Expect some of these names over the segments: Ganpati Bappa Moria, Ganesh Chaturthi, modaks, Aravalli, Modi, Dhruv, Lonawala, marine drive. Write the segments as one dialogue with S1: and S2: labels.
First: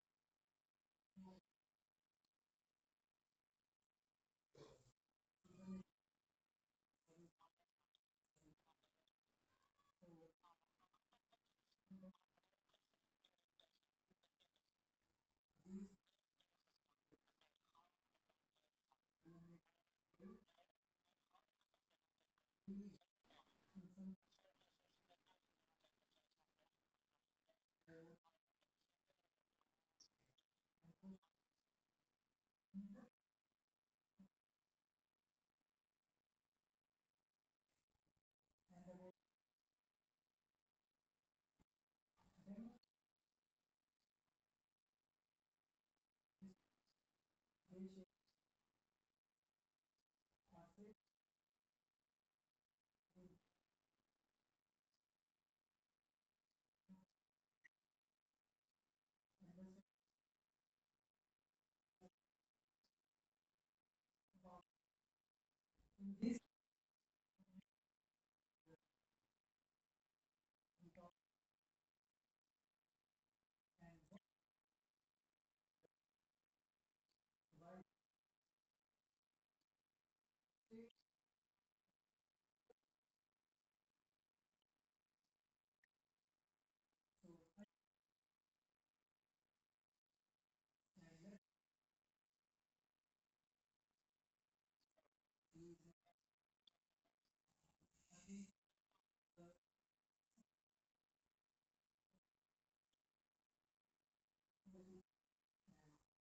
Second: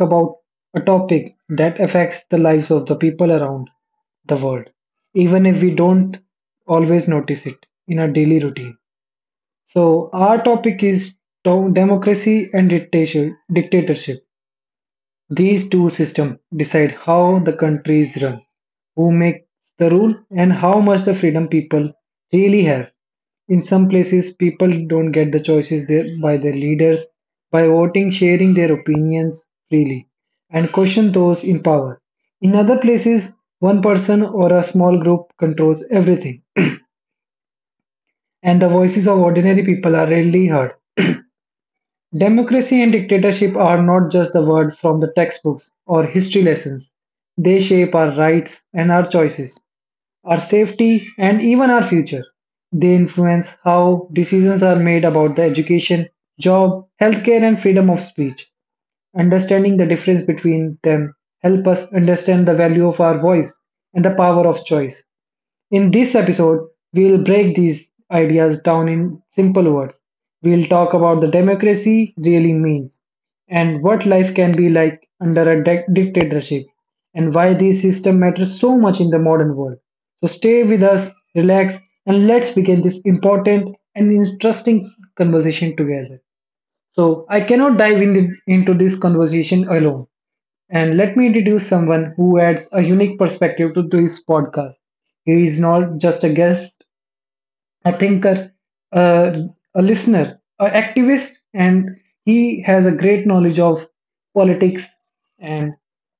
S1: about a topic that affects the lives of the people around the world, even if we don't always notice it in our daily routine. So, our topic is democracy and dictatorship. These two systems decide how the country is run, who make the rule, and how much the freedom people really have. In some places, people don't get the choices there by their leaders by voting, sharing their opinions freely, and question those in power. In other places, one person or a small group controls everything, and the voices of ordinary people are rarely heard. Democracy and dictatorship are not just the words from the textbooks or history lessons. They shape our rights and our choices, our safety, and even our future. They influence how decisions are made about the education, job, healthcare, and freedom of speech. Understanding the difference between them help us understand the value of our voice and the power of choice. In this episode, we will break these ideas down in simple words. We will talk about the democracy really means and what life can be like under a dictatorship and why this system matters so much in the modern world. So stay with us, relax, and let's begin this important and interesting conversation together. So I cannot dive in into this conversation alone. And let me introduce someone who adds a unique perspective to this podcast. He is not just a guest, a thinker, a, a listener, an activist, and he has a great knowledge of politics. And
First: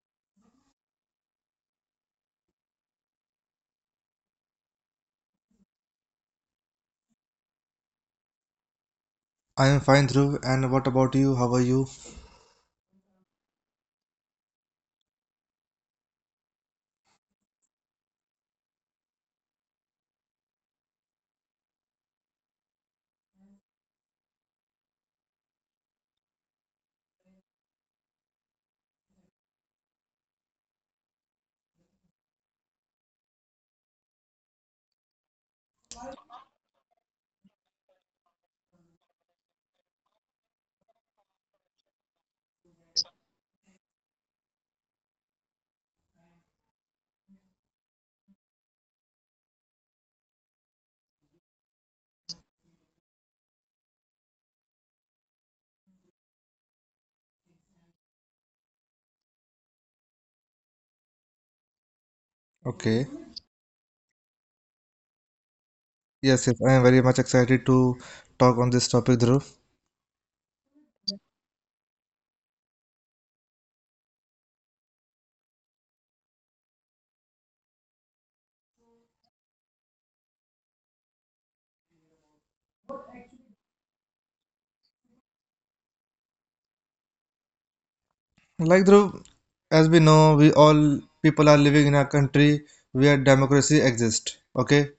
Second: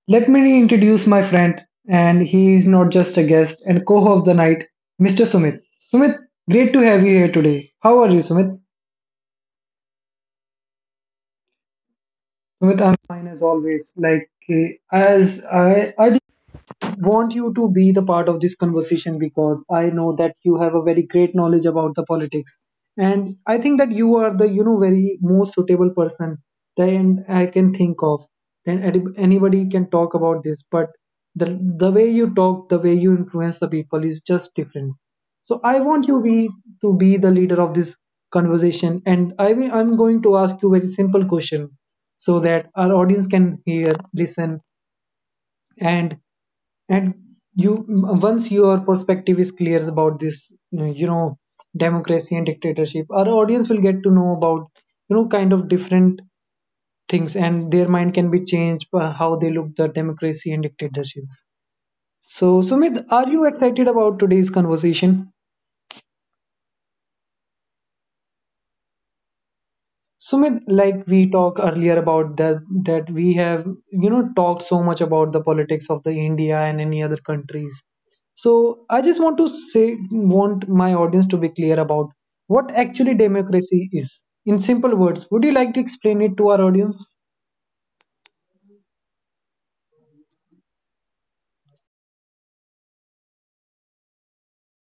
S1: let me introduce my friend, and he is not just a guest and co host of the night, Mr. Sumit. Sumit, great to have you here today. How are you, Sumit?
S2: I am fine, Dhruv. And what about you? How are you?
S1: Sumit, I'm fine as always. Like, as I want you to be the part of this conversation because I know that you have a very great knowledge about the politics, and I think that you are the you know very most suitable person that I can think of. Then anybody can talk about this, but the way you talk, the way you influence the people is just different. So I want you be to be the leader of this conversation, and I'm going to ask you very simple question so that our audience can hear, listen, and and you, once your perspective is clear about this, you know, democracy and dictatorship, our audience will get to know about, you know, kind of different things, and their mind can be changed by how they look the democracy and dictatorships. So Sumit,
S2: Okay.
S1: are you excited about today's conversation?
S2: Yes, I am very much excited to talk on this topic, Dhruv.
S1: Sumit, like we talked earlier about that we have, you know, talked so much about the politics of the India and any other countries. So I just want to want my audience to be clear about what actually democracy is. In simple words, would you like to explain it to our audience?
S2: Like Dhruv, as we know, we all people are living in a country where democracy exists. Okay,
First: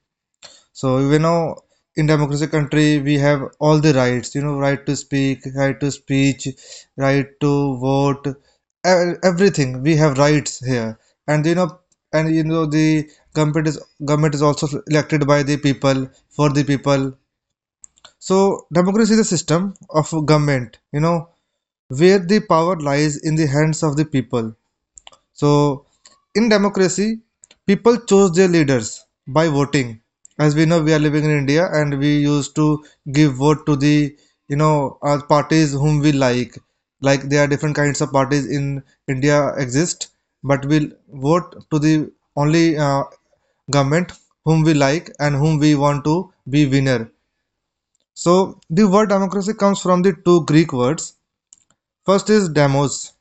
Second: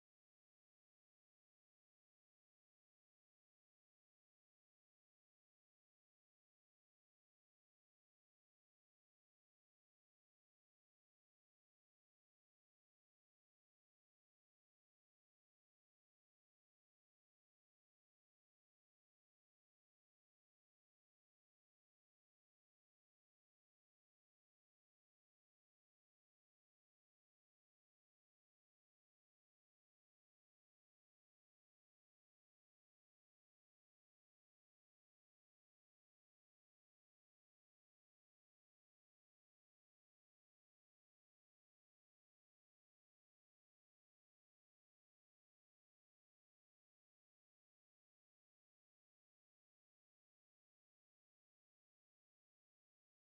S2: so we know in democracy country we have all the rights. You know, right to speak, right to speech, right to vote, everything. We have rights here, and you know, and you know the government is government is also elected by the people for the people. So democracy is a system of government, you know, where the power lies in the hands of the people. So in democracy, people choose their leaders by voting. As we know, we are living in India and we used to give vote to the, parties whom we like. Like there are different kinds of parties in India exist, but we'll vote to the only government whom we like and whom we want to be winner. So the word democracy comes from the two Greek words. First is demos,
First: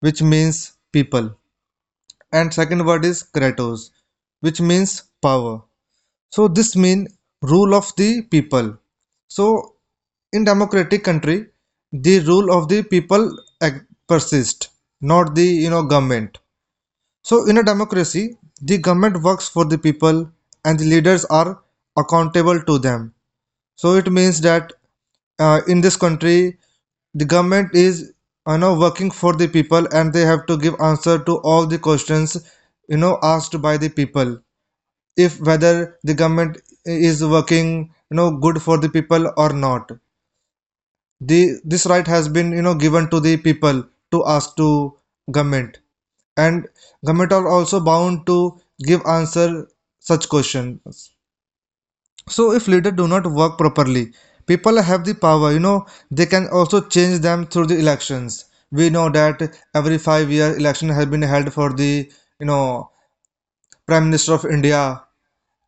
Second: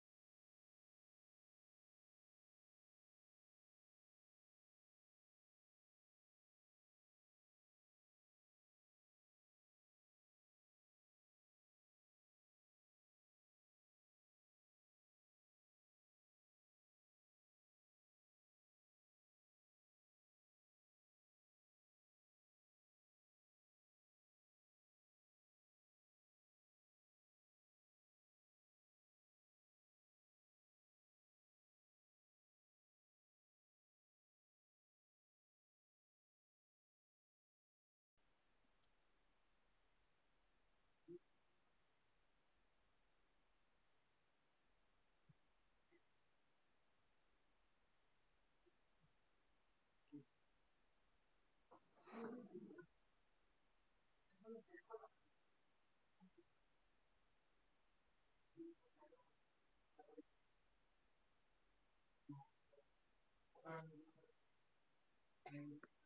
S2: which means people, and second word is kratos, which means power. So this means rule of the people. So in democratic country, the rule of the people persists, not the government. So in a democracy, the government works for the people and the leaders are accountable to them. So it means that in this country, the government is working for the people and they have to give answer to all the questions asked by the people, if whether the government is working good for the people or not. The this right has been given to the people to ask to government, and government are also bound to give answer such questions. So if leaders do not work properly, people have the power. They can also change them through the elections. We know that every 5 year election has been held for the you know prime minister of India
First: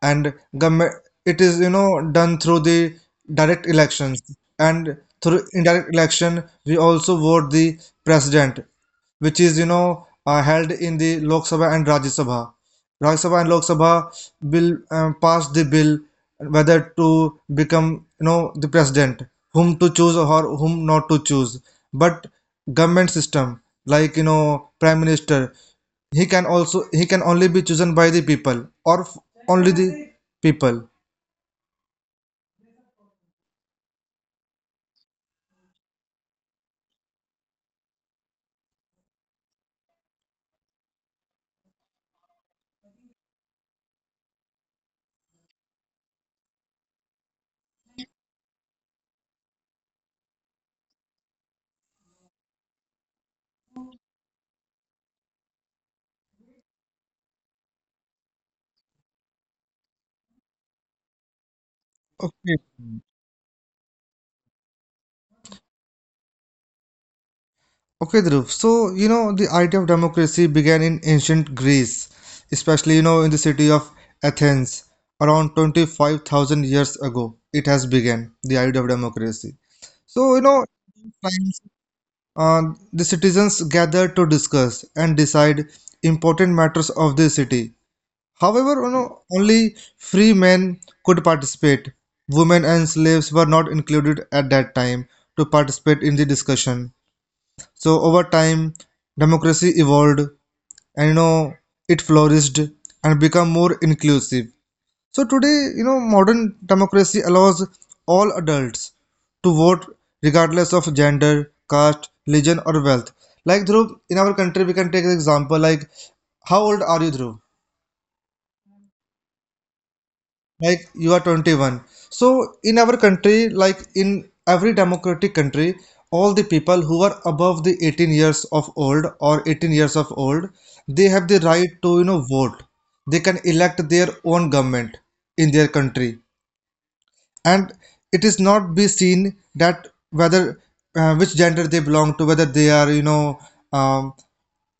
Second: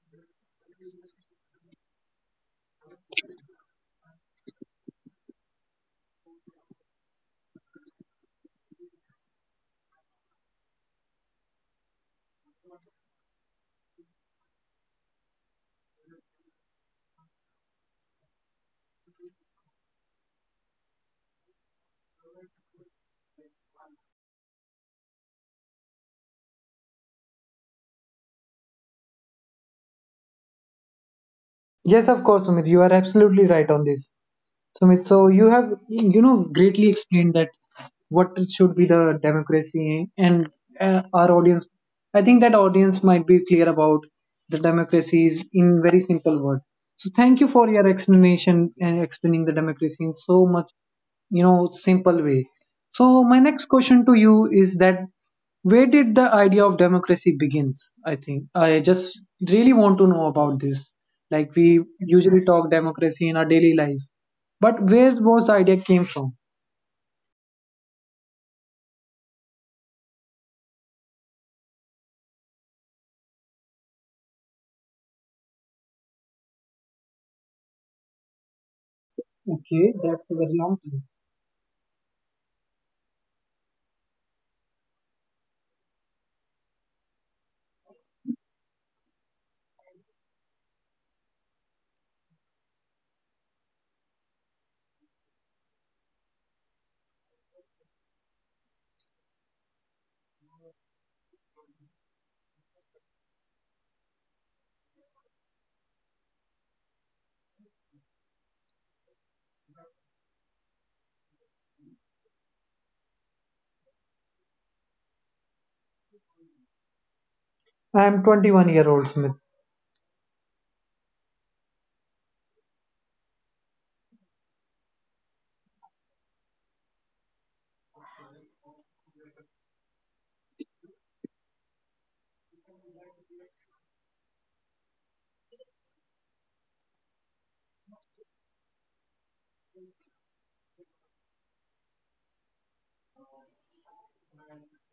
S2: and government. It is done through the direct elections, and through indirect election we also vote the president, which is held in the Lok Sabha and Rajya Sabha. Rajya Sabha and Lok Sabha will pass the bill whether to become the president, whom to choose or whom not to choose. But government system, like prime minister, he can only be chosen by the people or only the people.
S1: Yes, of course, Sumit, you are absolutely right on this. Sumit, so you have, you know, greatly explained that what should be the democracy and our audience. I think that audience might be clear about the democracies in very simple word. So thank you for your explanation and explaining the democracy in so much, you know, simple way. So my next question to you is that where did the idea of democracy begins? I think I just really want to know about this. Like we
S2: Okay.
S1: usually talk democracy in our daily life, but where was the idea came from?
S2: Okay, Dhruv. So, you know, the idea of democracy began in ancient Greece, especially, you know, in the city of Athens around 25,000 years ago. It has began, the idea of democracy. So,
S1: Okay, that's a very long
S2: times,
S1: time.
S2: uh, the citizens gathered to discuss and decide important matters of the city. However, you know, only free men could participate. Women and slaves were not included at that time to participate in the discussion. So over time, democracy evolved and it flourished and become more inclusive. So today, you know, modern democracy allows all adults to vote regardless of gender, caste, religion or wealth. Like Dhruv, in our country we can take an example like how old are you Dhruv?
S1: I am 21-year-old Smith.
S2: Like you are 21. So in our country, like in every democratic country, all the people who are above the 18 years of old or 18 years of old, they have the right to, you know, vote. They can elect their own government in their country. And it is not be seen that whether which gender they belong to, whether they are, um,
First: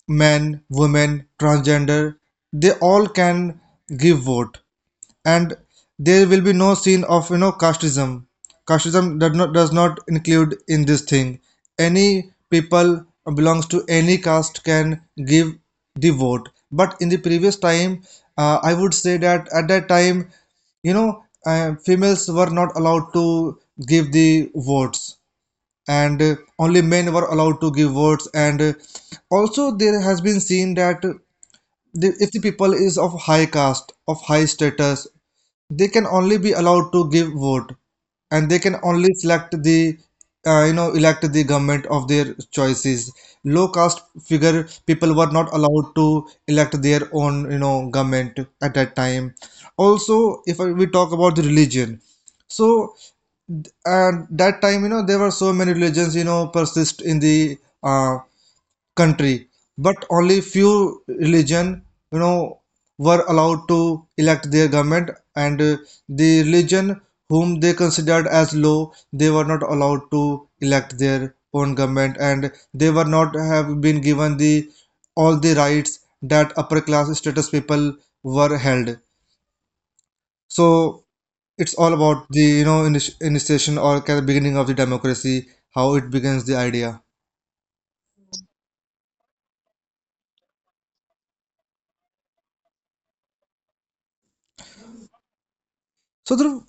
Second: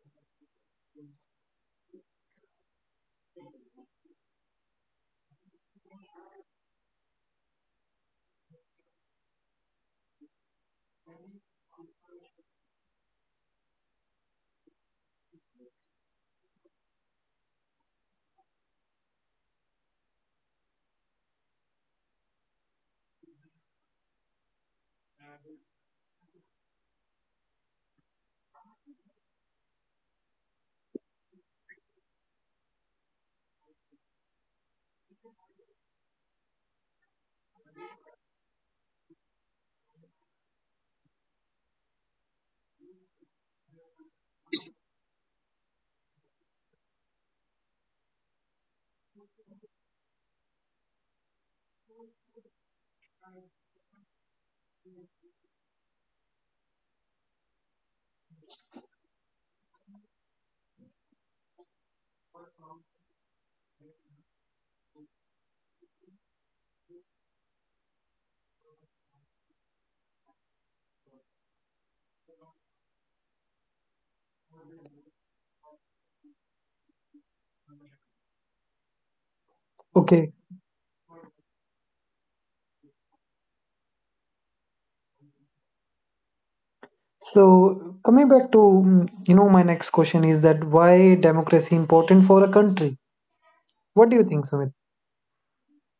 S2: men, women, transgender, they all can give vote, and there will be no scene of casteism. Casteism does not include in this thing. Any people belongs to any caste can give the vote. But in the previous time, I would say that at that time, females were not allowed to give the votes, and only men were allowed to give votes. And also, there has been seen that the, if the people is of high caste, of high status, they can only be allowed to give vote, and they can only select the elect the government of their choices. Low caste figure people were not allowed to elect their own government at that time. Also, if we talk about the religion, so and that time, you know, there were so many religions, persist in the uh, country, but only few religion, you know, were allowed to elect their government, and the religion whom they considered as low, they were not allowed to elect their own government, and they were not have been given the all the rights that upper class status people were held.
S1: Okay.
S2: So it's all about the initiation or kind of beginning of the democracy, how it begins the idea.
S1: So coming back to you know, my next question is that why democracy important for a country? What do you think, Smith?
S2: So Dhruv,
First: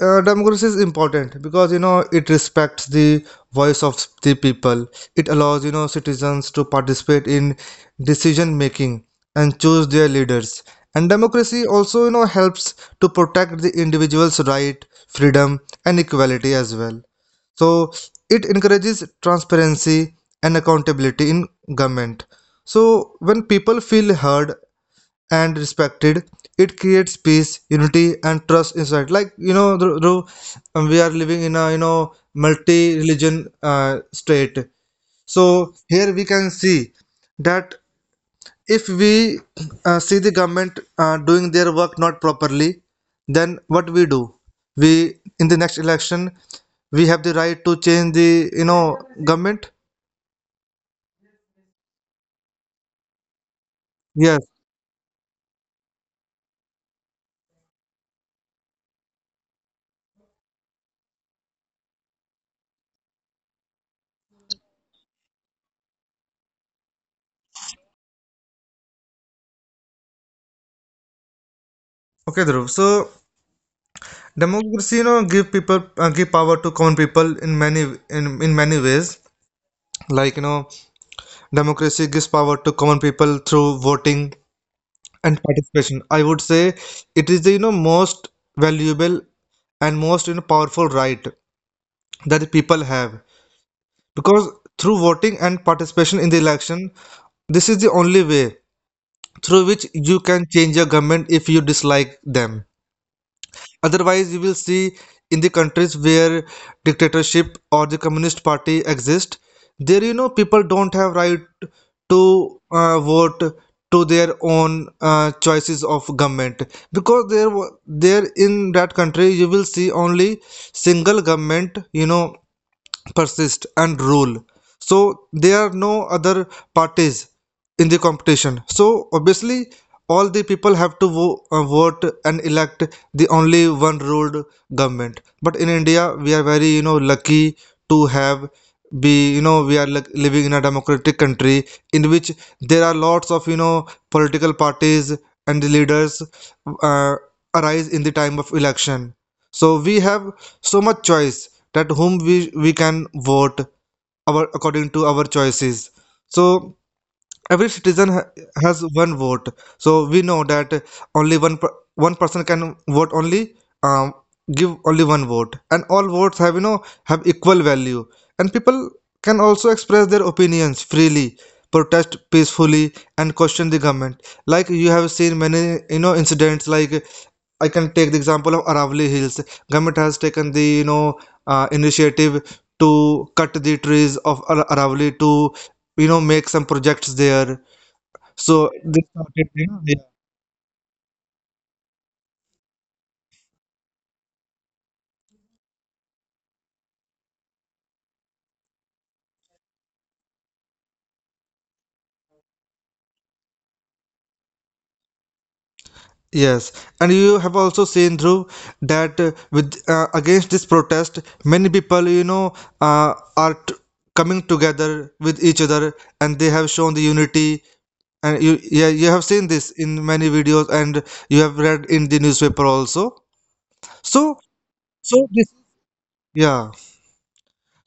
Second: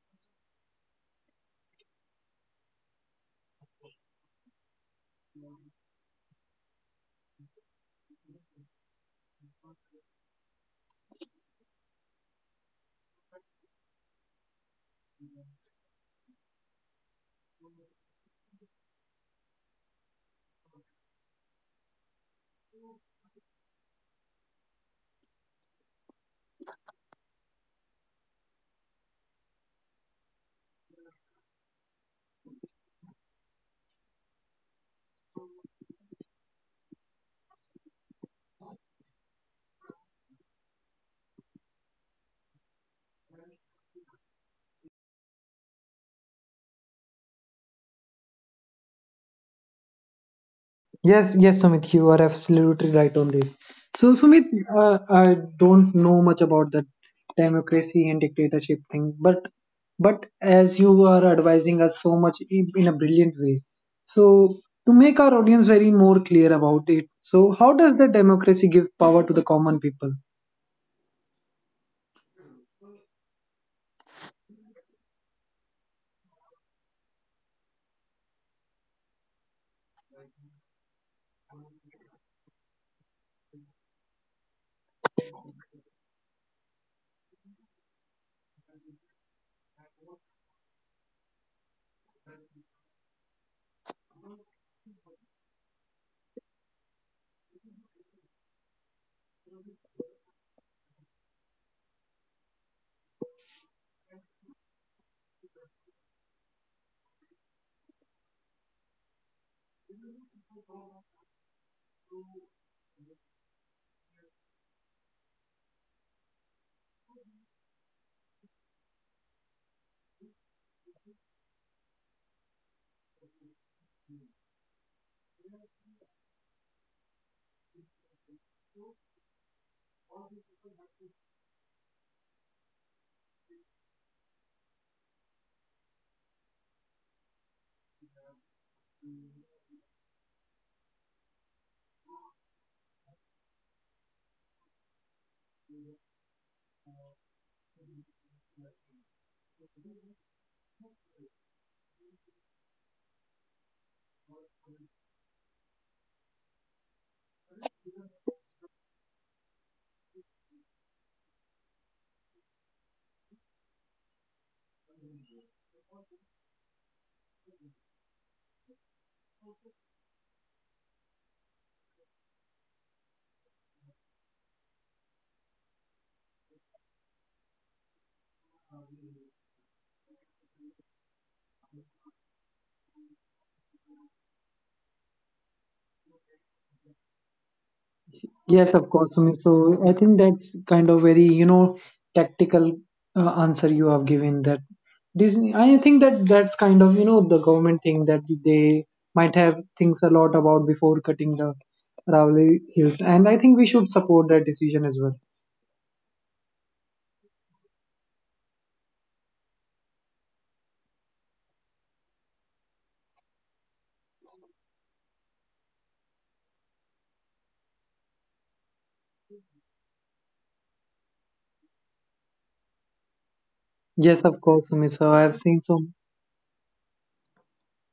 S2: democracy is important because it respects the voice of the people. It allows citizens to participate in decision making and choose their leaders, and democracy also helps to protect the individual's right, freedom, and equality as well. So it encourages transparency and accountability in government. So when people feel heard and respected, it creates peace, unity and trust inside. Like, we are living in a multi religion state. So here we can see that if we see the government doing their work not properly, then what we do, we in the next election, we have the right to change the government.
S1: Yes, yes, Sumit, you are absolutely right on this. So,
S2: Yes.
S1: Sumit, I don't know much about that democracy and dictatorship thing, but as you are advising us so much in a brilliant way, so to make our audience very more clear about it, so how does the democracy give power to the common people?
S2: Okay, Dhruv. So democracy, give power to common people in many, in many ways. Like, democracy gives power to common people through voting and participation, I would say. It is the most valuable and most powerful right that the people have, because through voting and participation in the election, this is the only way through which you can change your government if you dislike them. Otherwise, you will see in the countries where dictatorship or the communist party exist, there people don't have right to vote to their own choices of government, because there in that country you will see only single government persist and rule. So there are no other parties in the competition, so obviously all the people have to vote and elect the only one ruled government. But in India we are very, lucky to have, be you know we are like living in a democratic country in which there are lots of political parties, and the leaders uh, arise in the time of election. So we have so much choice that whom we can vote our according to our choices. So every citizen has one vote. So we know that only one person can vote only, um, give only one vote, and all votes have have equal value, and people can also express their opinions freely, protest peacefully, and question the government. Like you have seen many incidents like, I can take the example of Aravalli Hills. Government has taken the initiative to cut the trees of Aravalli to make some projects there.
S1: Yes,
S2: So
S1: of course,
S2: this
S1: Sumi.
S2: started, you
S1: So
S2: know,
S1: I
S2: yeah.
S1: think that's kind of very, you know, tactical answer you have given that Disney. I think that that's kind of, you know, the government thing that they might have thinks a lot about before cutting the Ravli Hills, and I think we should support that decision as well.
S2: Yes, and you have also seen through that, with against this protest, many people, uh, are t- coming together with each other, and they have shown the unity. And you have seen this in many videos, and you have read in the newspaper also.
S1: Yes, of
S2: So
S1: course, Sumi. So I have
S2: This,
S1: seen some.
S2: yeah.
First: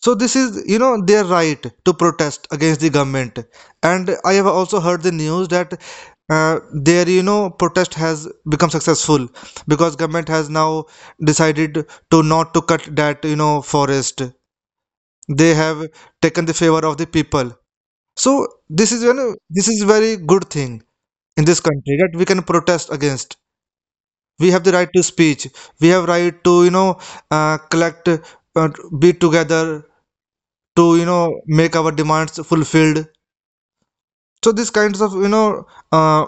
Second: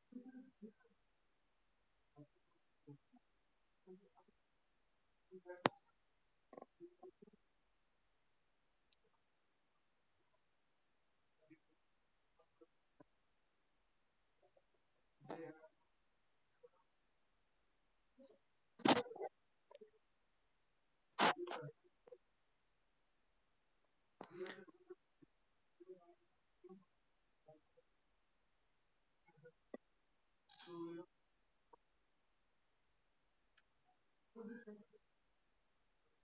S2: So this is, you know, their right to protest against the government. And I have also heard the news that their, you know, protest has become successful because government has now decided to not to cut that, you know, forest. They have taken the favor of the people. So this is, you know, this is very good thing in this country that we can protest against. We have the right to speech. We have right to, collect uh, be together to make our demands fulfilled. So these kinds of uh,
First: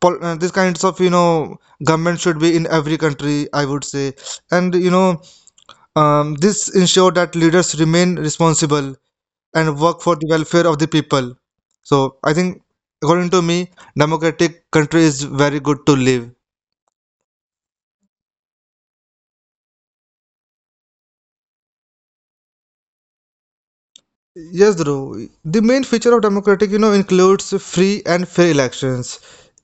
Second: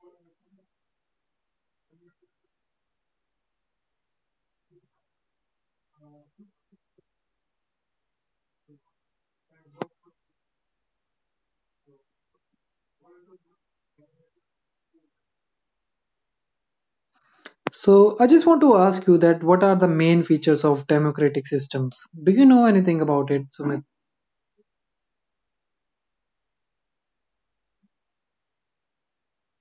S2: these kinds of government should be in every country, I would say. And this ensure that leaders remain responsible and work for the welfare of the people. So I think, according to me, democratic country is very good to live.
S1: So I just want to ask you that what are the main features of democratic systems? Do you know anything about it, Sumi?
S2: Yes, Dhruv. The main feature of democratic, you know, includes free and fair elections,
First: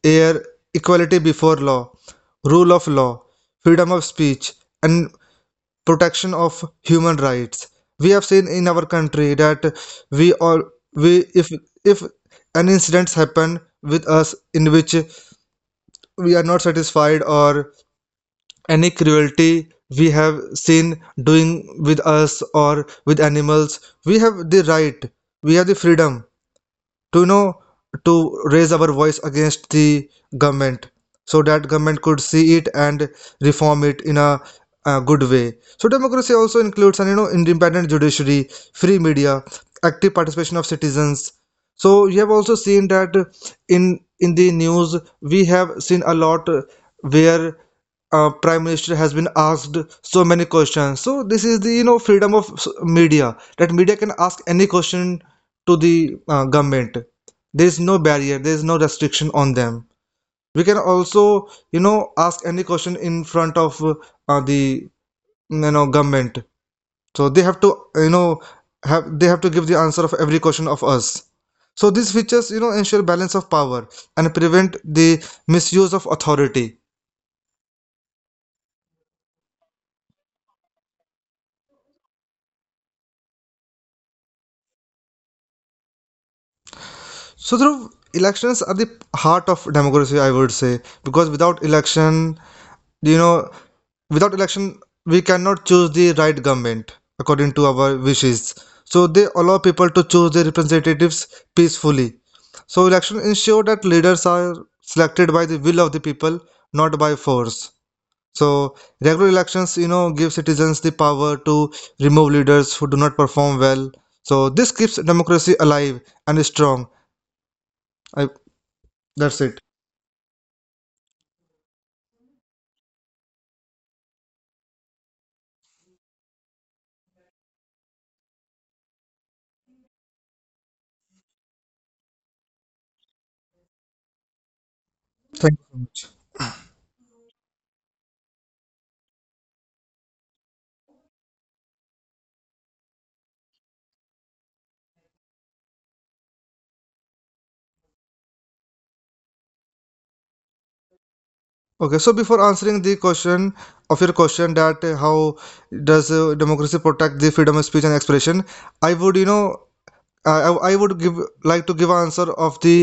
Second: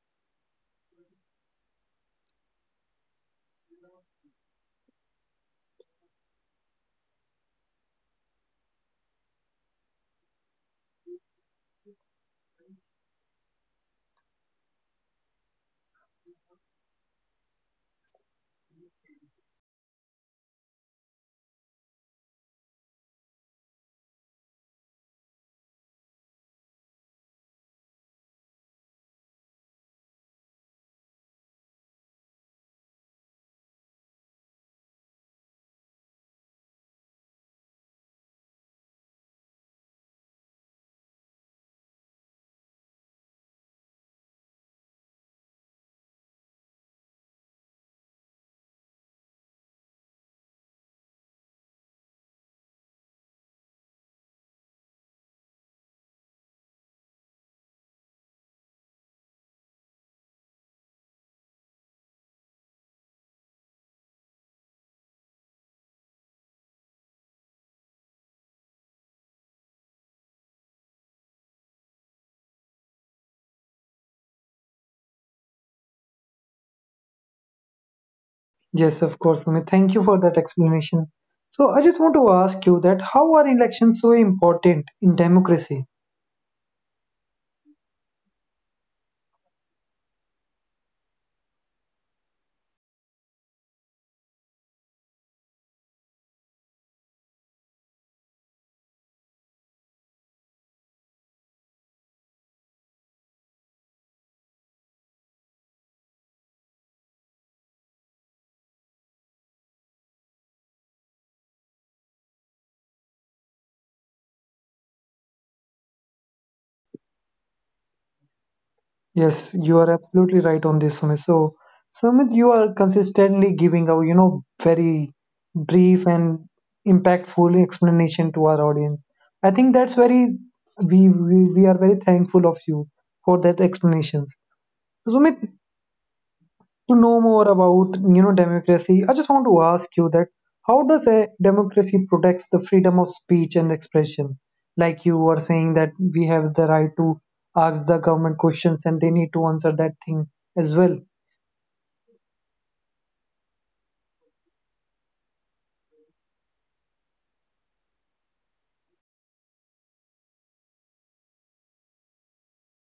S2: air equality before law, rule of law, freedom of speech, and protection of human rights. We have seen in our country that we all we if an incidents happen with us in which we are not satisfied or any cruelty we have seen doing with us or with animals, we have the right, we have the freedom to you know to raise our voice against the government so that government could see it and reform it in a good way. So democracy also includes an independent judiciary, free media, active participation of citizens. So you have also seen that in in the news we have seen a lot, where prime minister has been asked so many questions. So this is the freedom of media, that media can ask any question to the government. There is no barrier, there is no restriction on them. We can also ask any question in front of the government, so they have to, you know have they have to give the answer of every question of us. So these features ensure balance of power and prevent the misuse of authority.
S1: Yes, of course, Sumit. Thank you for that explanation. So I just want to ask you that how are elections so important in democracy?
S2: So, Dhruv, elections are the heart of democracy, I would say, because without election, you know, without election, we cannot choose the right government according to our wishes. So, they allow people to choose their representatives peacefully. So, election ensure that leaders are selected by the will of the people, not by force. So, regular elections, give citizens the power to remove leaders who do not perform well. So, this keeps democracy alive and strong. I, that's
S1: Yes,
S2: it.
S1: you are absolutely right on this, Sumit. So Sumit, you are consistently giving a, you know, very brief and impactful explanation to our audience. I think that's very we are very thankful of you for that explanations. So Sumit,
S2: Thank you so much.
S1: to know more about, you know, democracy, I just want to ask you that how does a democracy protects the freedom of speech and expression, like you were saying that we have the right to ask the government questions and they need to answer that thing as well.
S2: Okay, so before answering the question of your question, that how does democracy protect the freedom of speech and expression, I would you know I would give, like, to give answer of the,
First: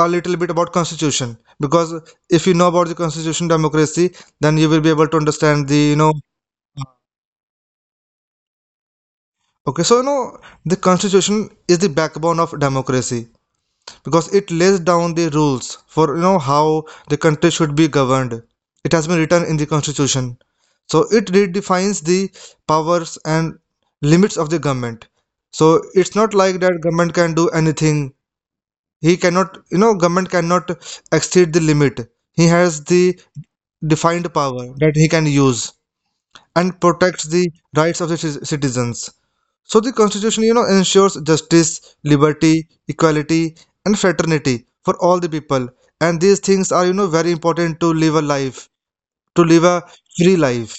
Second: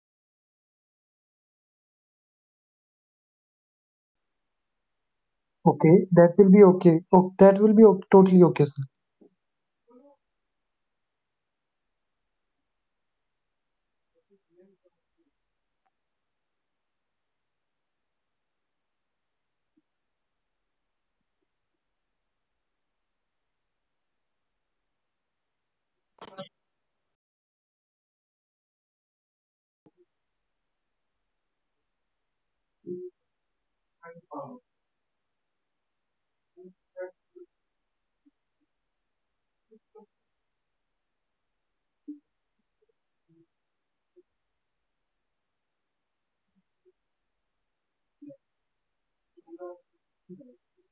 S2: a little bit about constitution, because if you know about the constitution democracy, then you will be able to understand the you
S1: Okay,
S2: know
S1: that will be okay. Oh, that will be totally okay, sir.
S2: Okay, so the constitution is the backbone of democracy, because it lays down the rules for how the country should be governed. It has been written in the constitution. So it redefines the powers and limits of the government. So it's not like that government can do anything. He cannot you know government cannot exceed the limit. He has the defined power that he can use, and protects the rights of the citizens. So the constitution, ensures justice, liberty, equality, and fraternity for all the people. And these things are, very important to live a life, to live a free life.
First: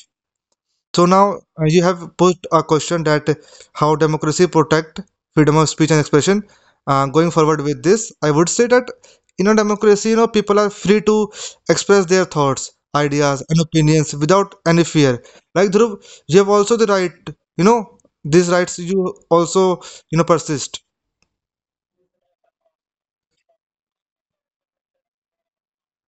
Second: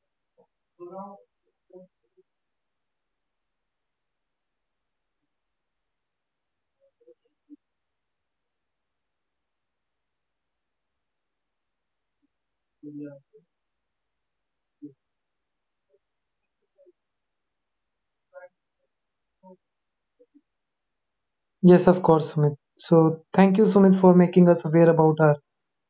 S2: So now, you have put a question, that how democracy protect freedom of speech and expression. Going forward with this, I would say that in a democracy, people are free to express their thoughts, ideas, and opinions without any fear. Like Dhruv, you have also the right, you know, these rights you also, persist.
S1: Yes, of course, Sumit. So thank you, Sumit, for making us aware about her,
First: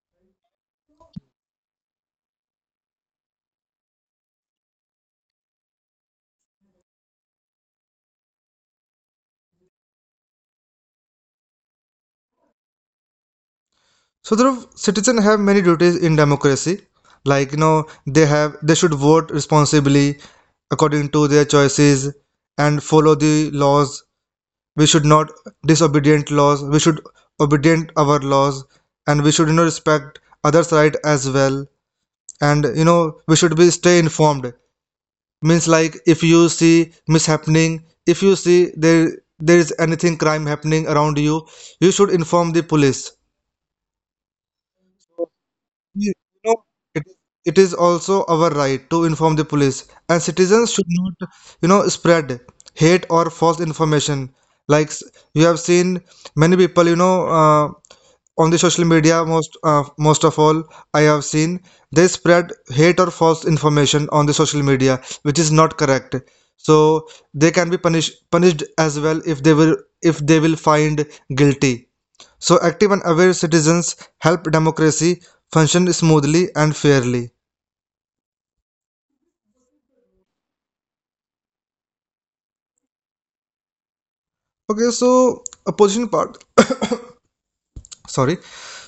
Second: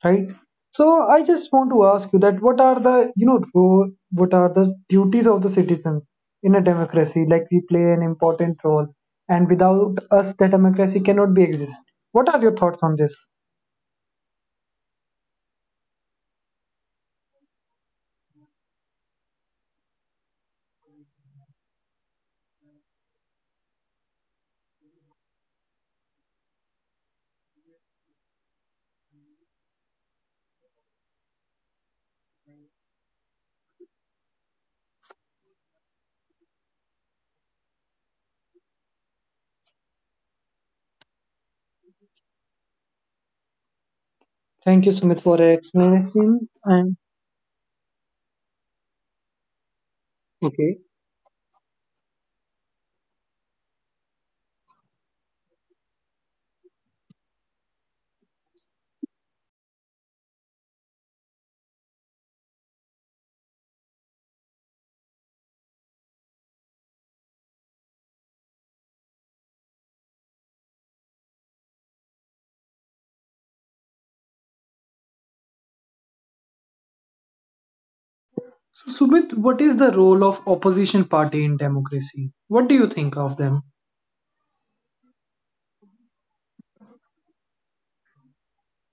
S1: right? So I just want to ask you that what are the, you know, what are the duties of the citizens in a democracy? Like we play an important role, and without us, the democracy cannot be exist. What are your thoughts on this?
S2: So, Dhruv, citizens have many duties in democracy. Like, they should vote responsibly according to their choices, and follow the laws. We should not disobedient laws. We should obedient our laws, and we should respect others' right as well. And we should be stay informed. Means like if you see mishappening, if you see there is anything crime happening around you, you should inform the police.
S1: Thank you, Sumit, for your
S2: You
S1: explanation.
S2: know,
S1: And
S2: it, it is also our right to inform the police, and citizens
S1: okay,
S2: should not, spread hate or false information. Like you have seen many people, on the social media, most of all, I have seen they spread hate or false information on the social media, which is not correct. So they can be punished as well, if they will find guilty. So active and aware citizens help democracy function smoothly and fairly.
S1: so Sumit, what is the role of opposition party in democracy? What do you think of them?
S2: Okay, so opposition part sorry.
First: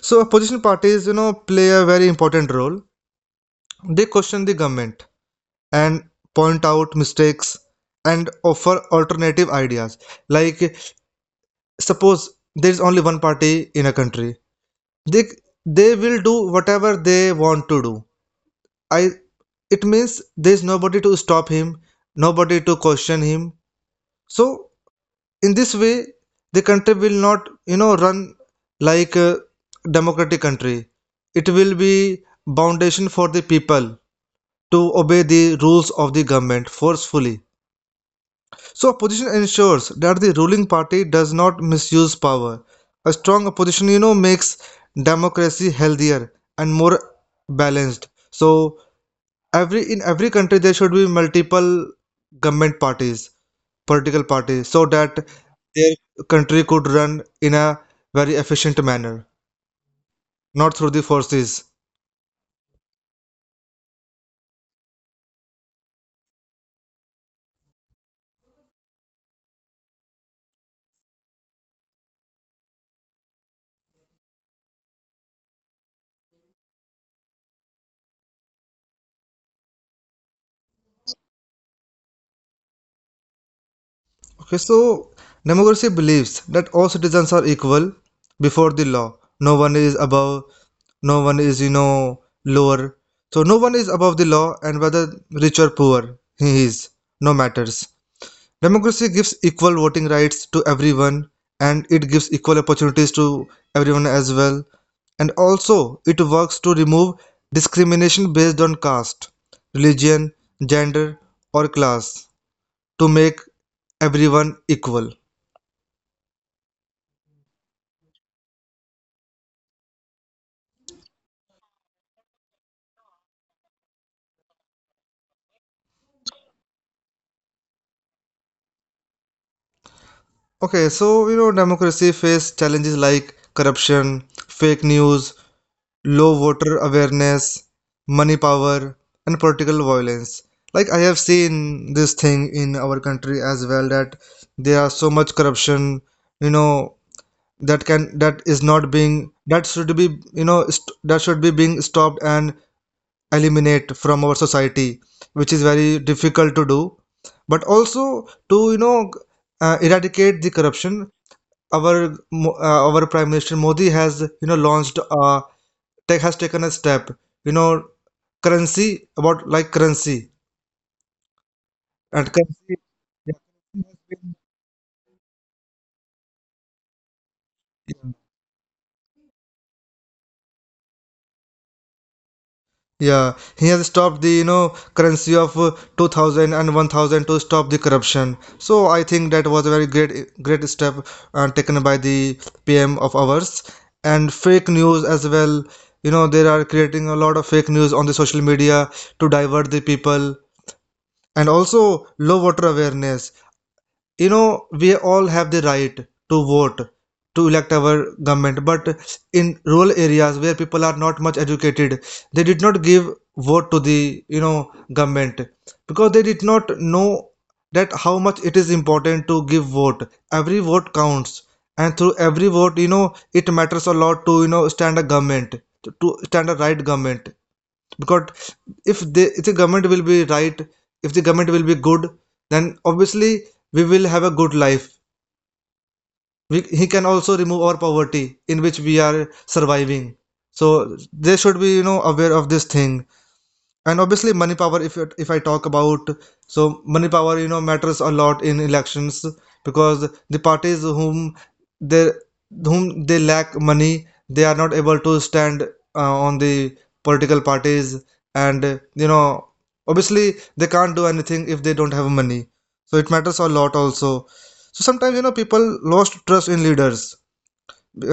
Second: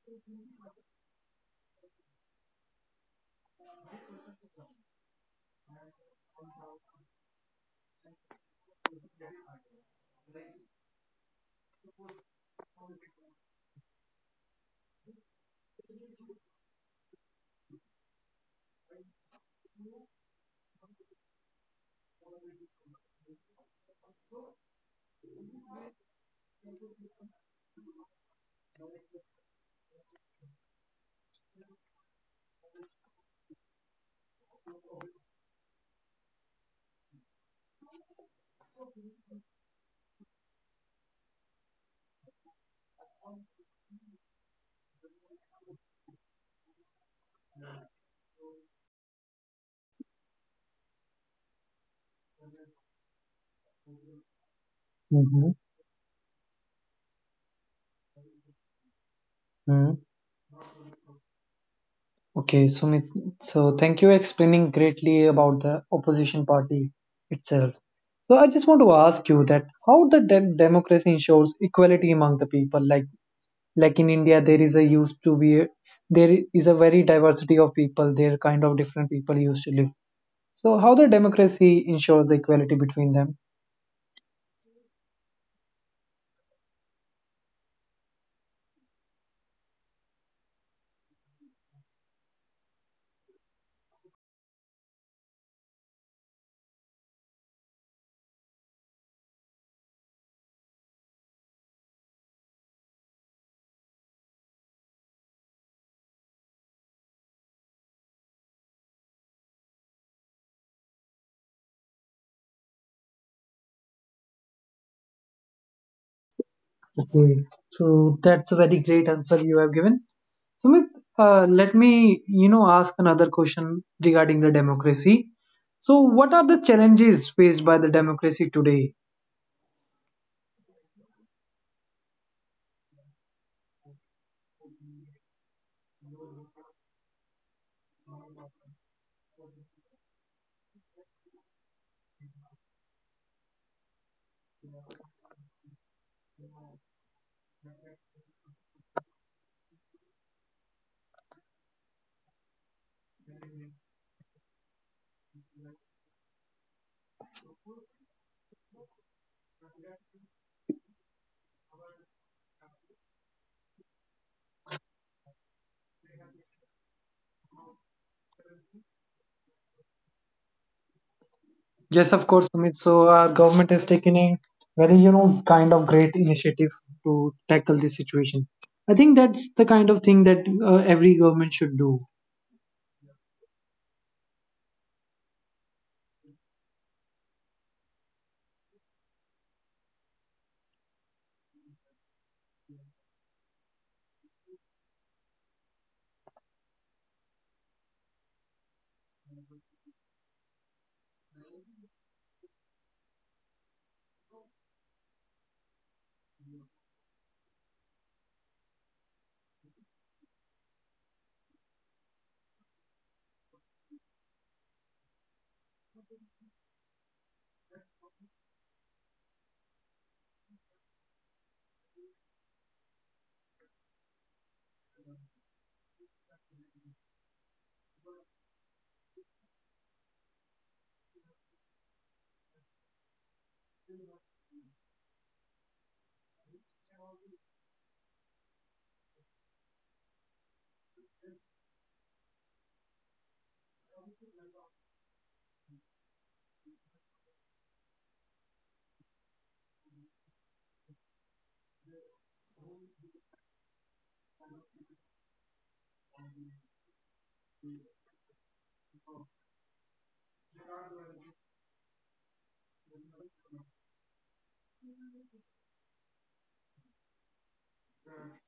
S2: So opposition parties, play a very important role. They question the government and point out mistakes and offer alternative ideas. Like suppose there is only one party in a country. They they will do whatever they want to do. I it means there is nobody to stop him, nobody to question him. So in this way the country will not run like a democratic country. It will be foundation for the people to obey the rules of the government forcefully. So opposition ensures that the ruling party does not misuse power. A strong opposition makes democracy healthier and more balanced. So every in every country there should be multiple government parties, political parties, so that their country could run in a very efficient manner,
S1: Hmm.
S2: not through the forces.
S1: Okay, Sumit. So thank you explaining greatly about the opposition party itself. So I just want to ask you that how the democracy ensures equality among the people. Like in India, there is a used to be there is a very diversity of people. There kind of different people used to live. So how the democracy ensures the equality between them?
S2: Okay, so democracy believes that all citizens are equal before the law. No one is above, no one is, lower. So no one is above the law, and whether rich or poor, he is, no matters. Democracy gives equal voting rights to everyone, and it gives equal opportunities to everyone as well. And also, it works to remove discrimination based on caste, religion, gender, or class, to make everyone equal.
S1: Okay, so that's a very great answer you have given. Sumit, let me, you know, ask another question regarding the democracy. So, what are the challenges faced by the democracy today?
S2: Okay, so democracy faces challenges like corruption, fake news, low voter awareness, money power, and political violence. Like I have seen this thing in our country as well, that there are so much corruption, you know, that can that is not being, that should be that should be being stopped and eliminate from our society, which is very difficult to do. But also to eradicate the corruption, our our Prime Minister Modi has launched a tech, has taken a step, you know currency about, like, currency
S1: Yes, of
S2: and
S1: course,
S2: currency.
S1: Sumit. So, our government has taken a very, you know, kind of great initiative to tackle this situation. I think that's the kind of thing that every government should do.
S2: Yeah, he has stopped the currency of 2000, to stop the corruption, so I think that was a very great step, taken by the PM of ours. And fake news as well, they are creating a lot of fake news on the social media to divert the people. And also low water awareness, we all have the right to vote, to elect our government, but in rural areas where people are not much educated, they did not give vote to the government, because they did not know that how much it is important to give vote. Every vote counts, and through every vote, it matters a lot to, stand a government, to stand a right government. Because if the government will be right, if the government will be good, then obviously we will have a good life. He can also remove our poverty in which we are surviving. So they should be aware of this thing. And obviously money power, if I talk about. So money power, matters a lot in elections, because the parties they whom they lack money, they are not able to stand, on the political parties, and, obviously, they can't do anything if they don't have money. So it matters a lot also. So sometimes, people lost trust in leaders,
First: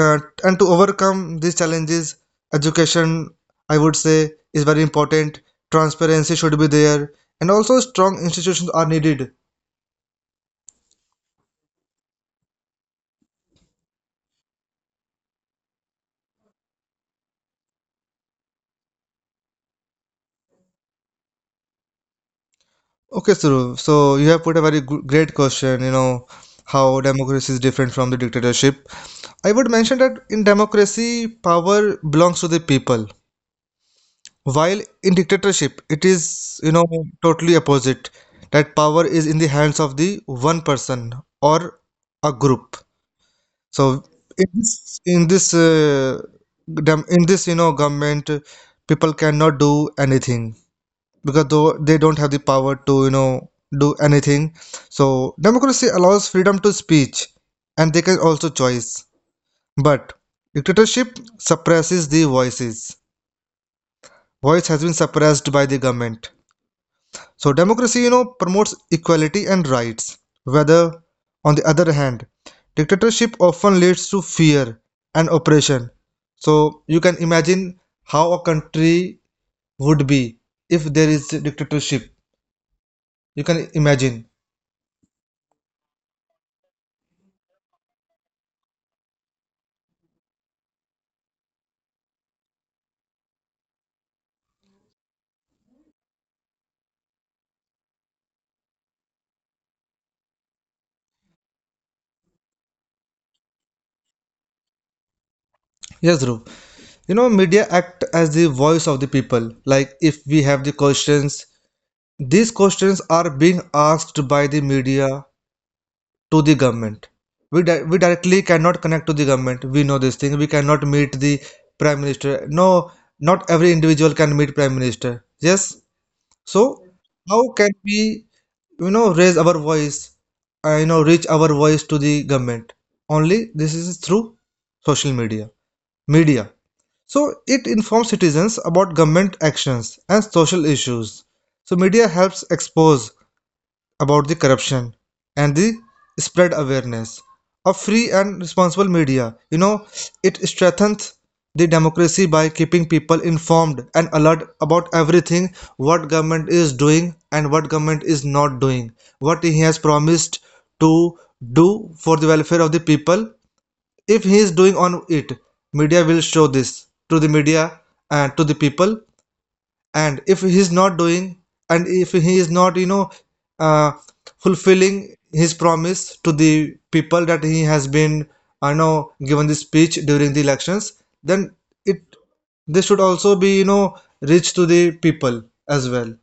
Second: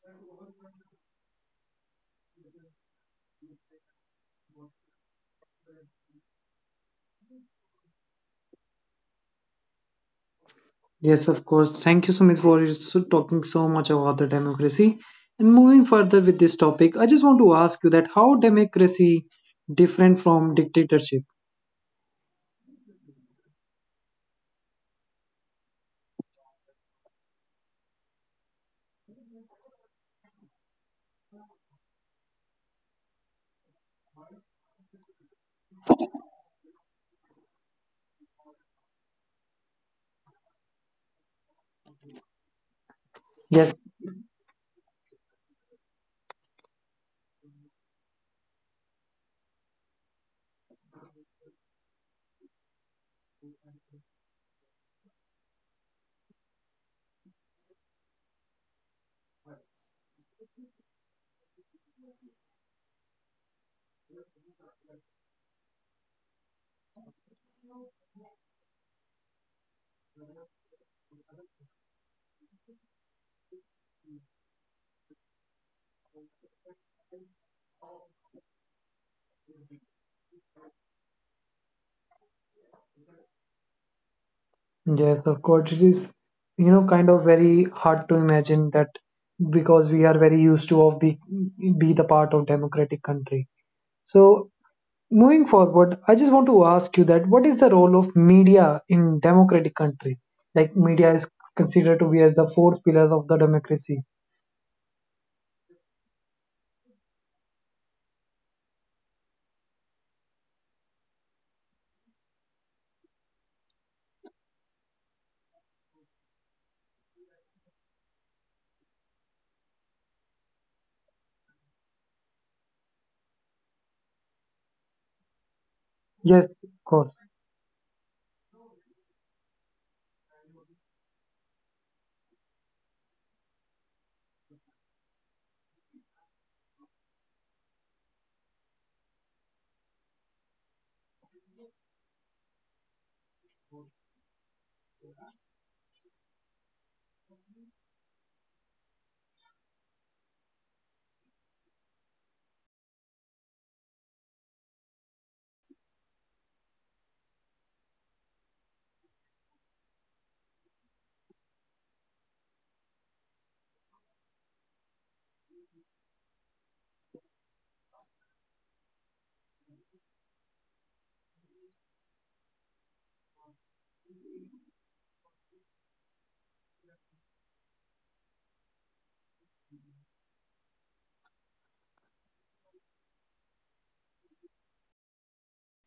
S2: uh, and to overcome these challenges, education, I would say, is very important. Transparency should be there, and also strong institutions are needed.
S1: Yes, of course. Thank you, Sumit, for talking so much about the democracy. And moving further with this topic, I just want to ask you that how democracy different from dictatorship?
S2: Okay, so you have put a very great question. How democracy is different from the dictatorship, I would mention that in democracy power belongs to the people, while in dictatorship it is, totally opposite. That power is in the hands of the one person, or a group. So
S1: Yes,
S2: in this gov- in this you know government, people cannot do anything, because though they don't have the power to do anything. So democracy allows freedom to speech, and they can also choice. But dictatorship suppresses the voices. Voice has been suppressed by the government. So democracy, promotes equality and rights. Whether, on the other hand, dictatorship often leads to fear and oppression. So you can imagine how a country would be if there is a dictatorship. You can imagine.
S1: yes, of course. It is, you know, kind of very hard to imagine that because we are very used to of be the part of democratic country. So moving forward, I just want to ask you that what is the role of media in democratic country? Like media is considered to be as the fourth pillar of the democracy.
S2: Yes, Dhruv. Media act as the voice of the people. Like if we have the questions, these questions are being asked by the media to the government. We directly cannot connect to the government. We know this thing. We cannot meet the prime minister. No, not every individual can meet prime minister. Yes.
S1: Yes,
S2: So
S1: of
S2: how
S1: course.
S2: can we, raise our voice, reach our voice to the government? Only this is through social media. Media. So it informs citizens about government actions and social issues. So media helps expose about the corruption, and the spread awareness of free and responsible media. You know, it strengthens the democracy by keeping people informed and alert about everything what government is doing and what government is not doing, what he has promised to do for the welfare of the people. If he is doing on it, media will show this to the media and to the people, and if he is not doing and if he is not uh, fulfilling his promise to the people that he has been I know given the speech during the elections, then it this should also be reached to the people as well.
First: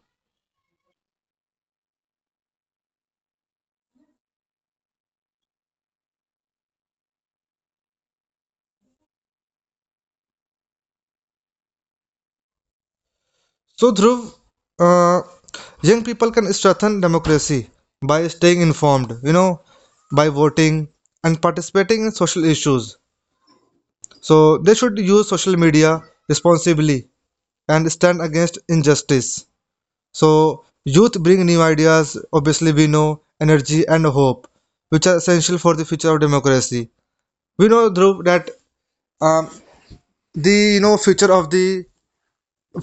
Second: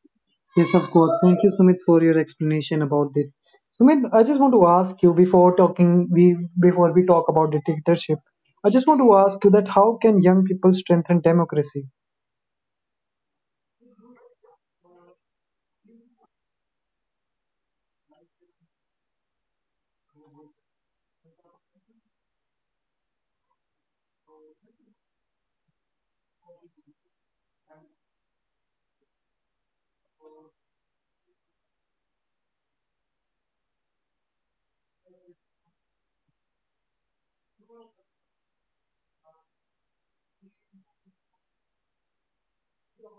S1: Yes, of course. Thank you, Sumit, for your explanation about this. Sumit, I just want to ask you before we talk about dictatorship. I just want to ask you that how can young people strengthen democracy?
S2: So Dhruv, uh, young people can strengthen democracy by staying informed, you know, by voting and participating in social issues. So they should use social media responsibly and stand against injustice. So, youth bring new ideas, obviously, we know, energy and hope, which are essential for the future of democracy. We know, Dhruv, that um, the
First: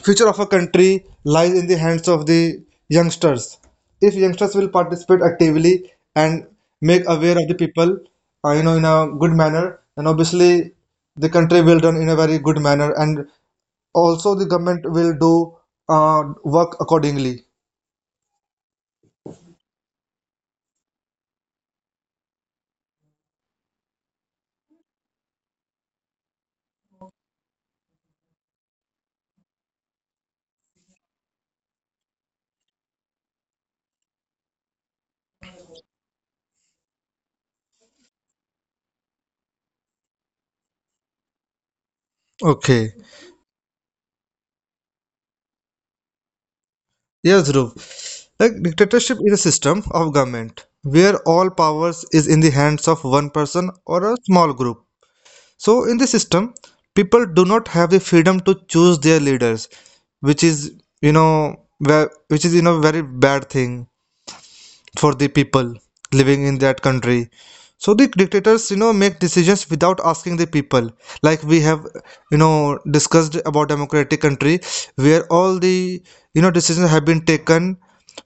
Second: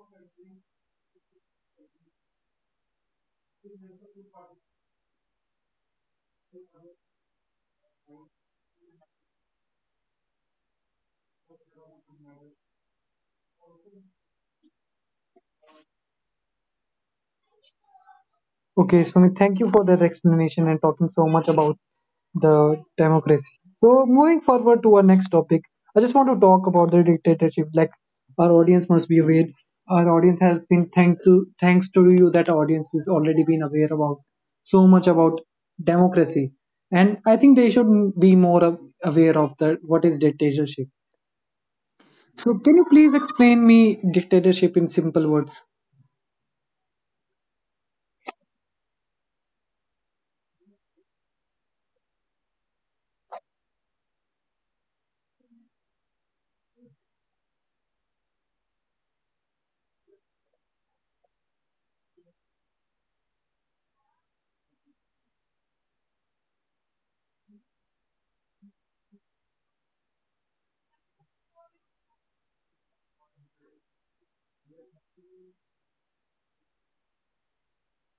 S2: future of a country lies in the hands of the youngsters. If youngsters will participate actively and make aware of the people, you know, in a good manner, then obviously the country will run in a very good manner, and also the government will do work accordingly.
S1: Okay, Sumit, thank you for that explanation and talking so much about the democracy. So moving forward to our next topic, I just want to talk about the dictatorship. Like our audience must be aware. Our audience has been thanks to you that audience has already been aware about so much about democracy, and I think they should be more aware of that what is dictatorship. So can you
S2: Okay.
S1: please explain me dictatorship in simple words?
S2: Yes, Dhruv. Like dictatorship is a system of government where all powers is in the hands of one person or a small group. So in this system, people do not have the freedom to choose their leaders, which is which is you know very bad thing for the people living in that country. So the dictators, you know, make decisions without asking the people, like we have, you know, discussed about democratic country where all the, you know, decisions have been taken